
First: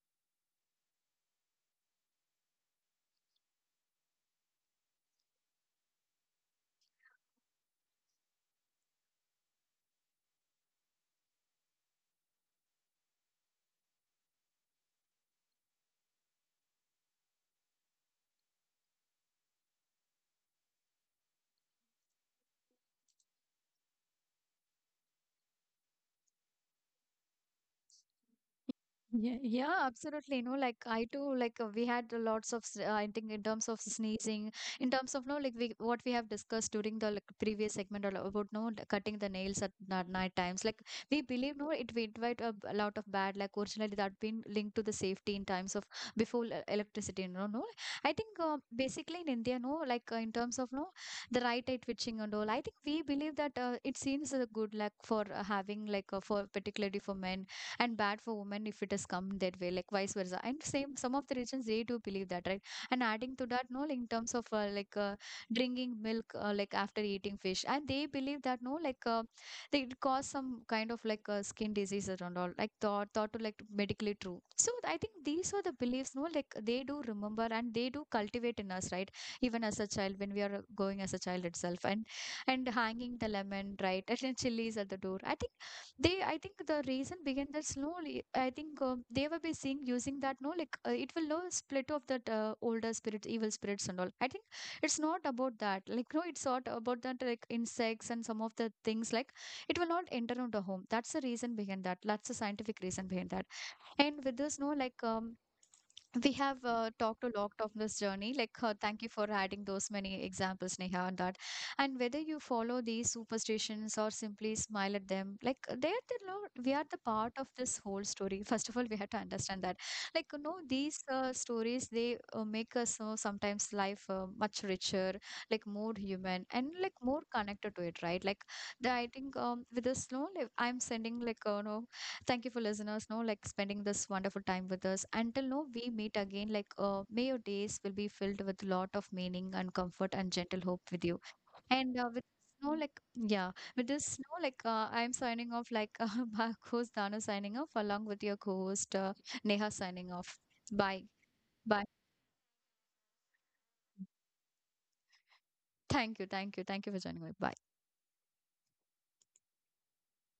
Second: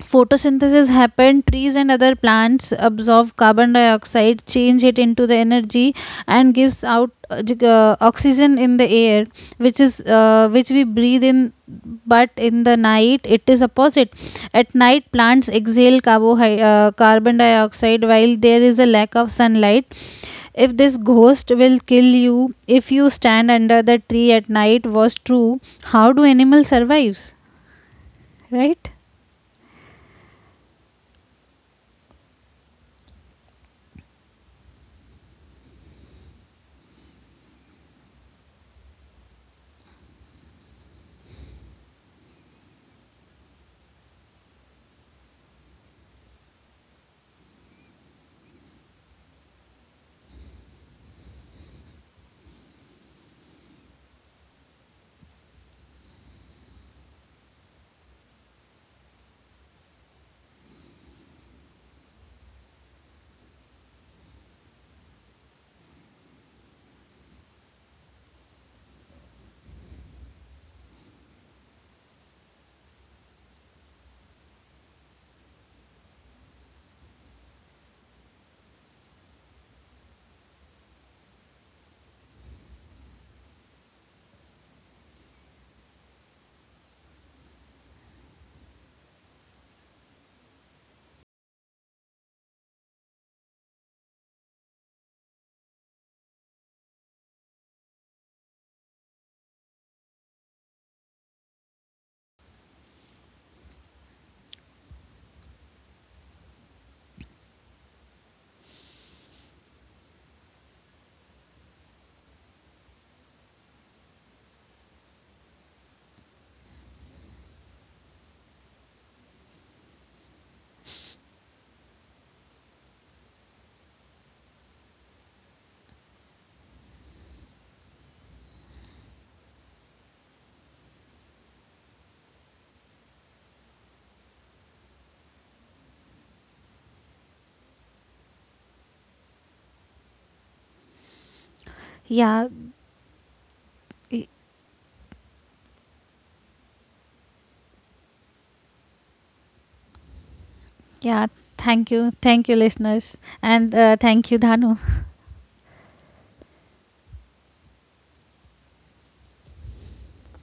photosynthesis happened, trees and other plants absorb carbon dioxide, change it into the energy, and gives out oxygen in the air, which is which we breathe in. But in the night, it is opposite. At night, plants exhale carbon dioxide while there is a lack of sunlight. If this ghost will kill you if you stand under the tree at night was true, how do animals survive? Right? Yeah, yeah, absolutely. No, like I too, we had a lots of, I think in terms of sneezing, in terms of no, like we what we have discussed during the like, previous segment about no the cutting the nails at night times. Like we believe no, it will invite a, a lot of bad. Like originally that been linked to the safety in times of before electricity. No, no. I think basically in India, no, like in terms of no, the right eye twitching and all. I think we believe that it seems good, like for having for particularly for men, and bad for women if it has come that way, like vice versa. And same some of the regions they do believe that, right? And adding to that, no, like in terms of drinking milk like after eating fish, and they believe that no like they it cause some kind of skin diseases and all, like thought to like medically true. So I think these are the beliefs no, like they do remember and they do cultivate in us, right? Even as a child, when we are going as a child itself, and hanging the lemon, right? And then chilies at the door, I think they, I think the reason began that slowly, I think they will be seeing using that, no, like it will no split off that older spirits, evil spirits and all. I think it's not about that. Like, no, it's not about that, like insects and some of the things, like it will not enter into the home. That's the reason behind that. That's the scientific reason behind that. And with this, no, we have talked a lot of this journey. Like, thank you for adding those many examples, Neha, on that. And whether you follow these superstitions or simply smile at them, like they are the we are the part of this whole story. First of all, we have to understand that. Like, you know, these stories they make us sometimes life much richer, like more human and like more connected to it, right? Like, the, I think with this, no, like, I'm sending like no. Thank you for listeners, no, like spending this wonderful time with us. Until no, we meet again. Like, may your days will be filled with lot of meaning and comfort and gentle hope with you. And with Yeah. no, like, yeah, with this, no, like, I'm signing off. Like, my host Dana signing off, along with your co-host Neha signing off. Bye, Yeah, bye. thank you. Thank you, listeners. And thank you, Dhanu. Thank you, thank you, thank you for joining me. Bye.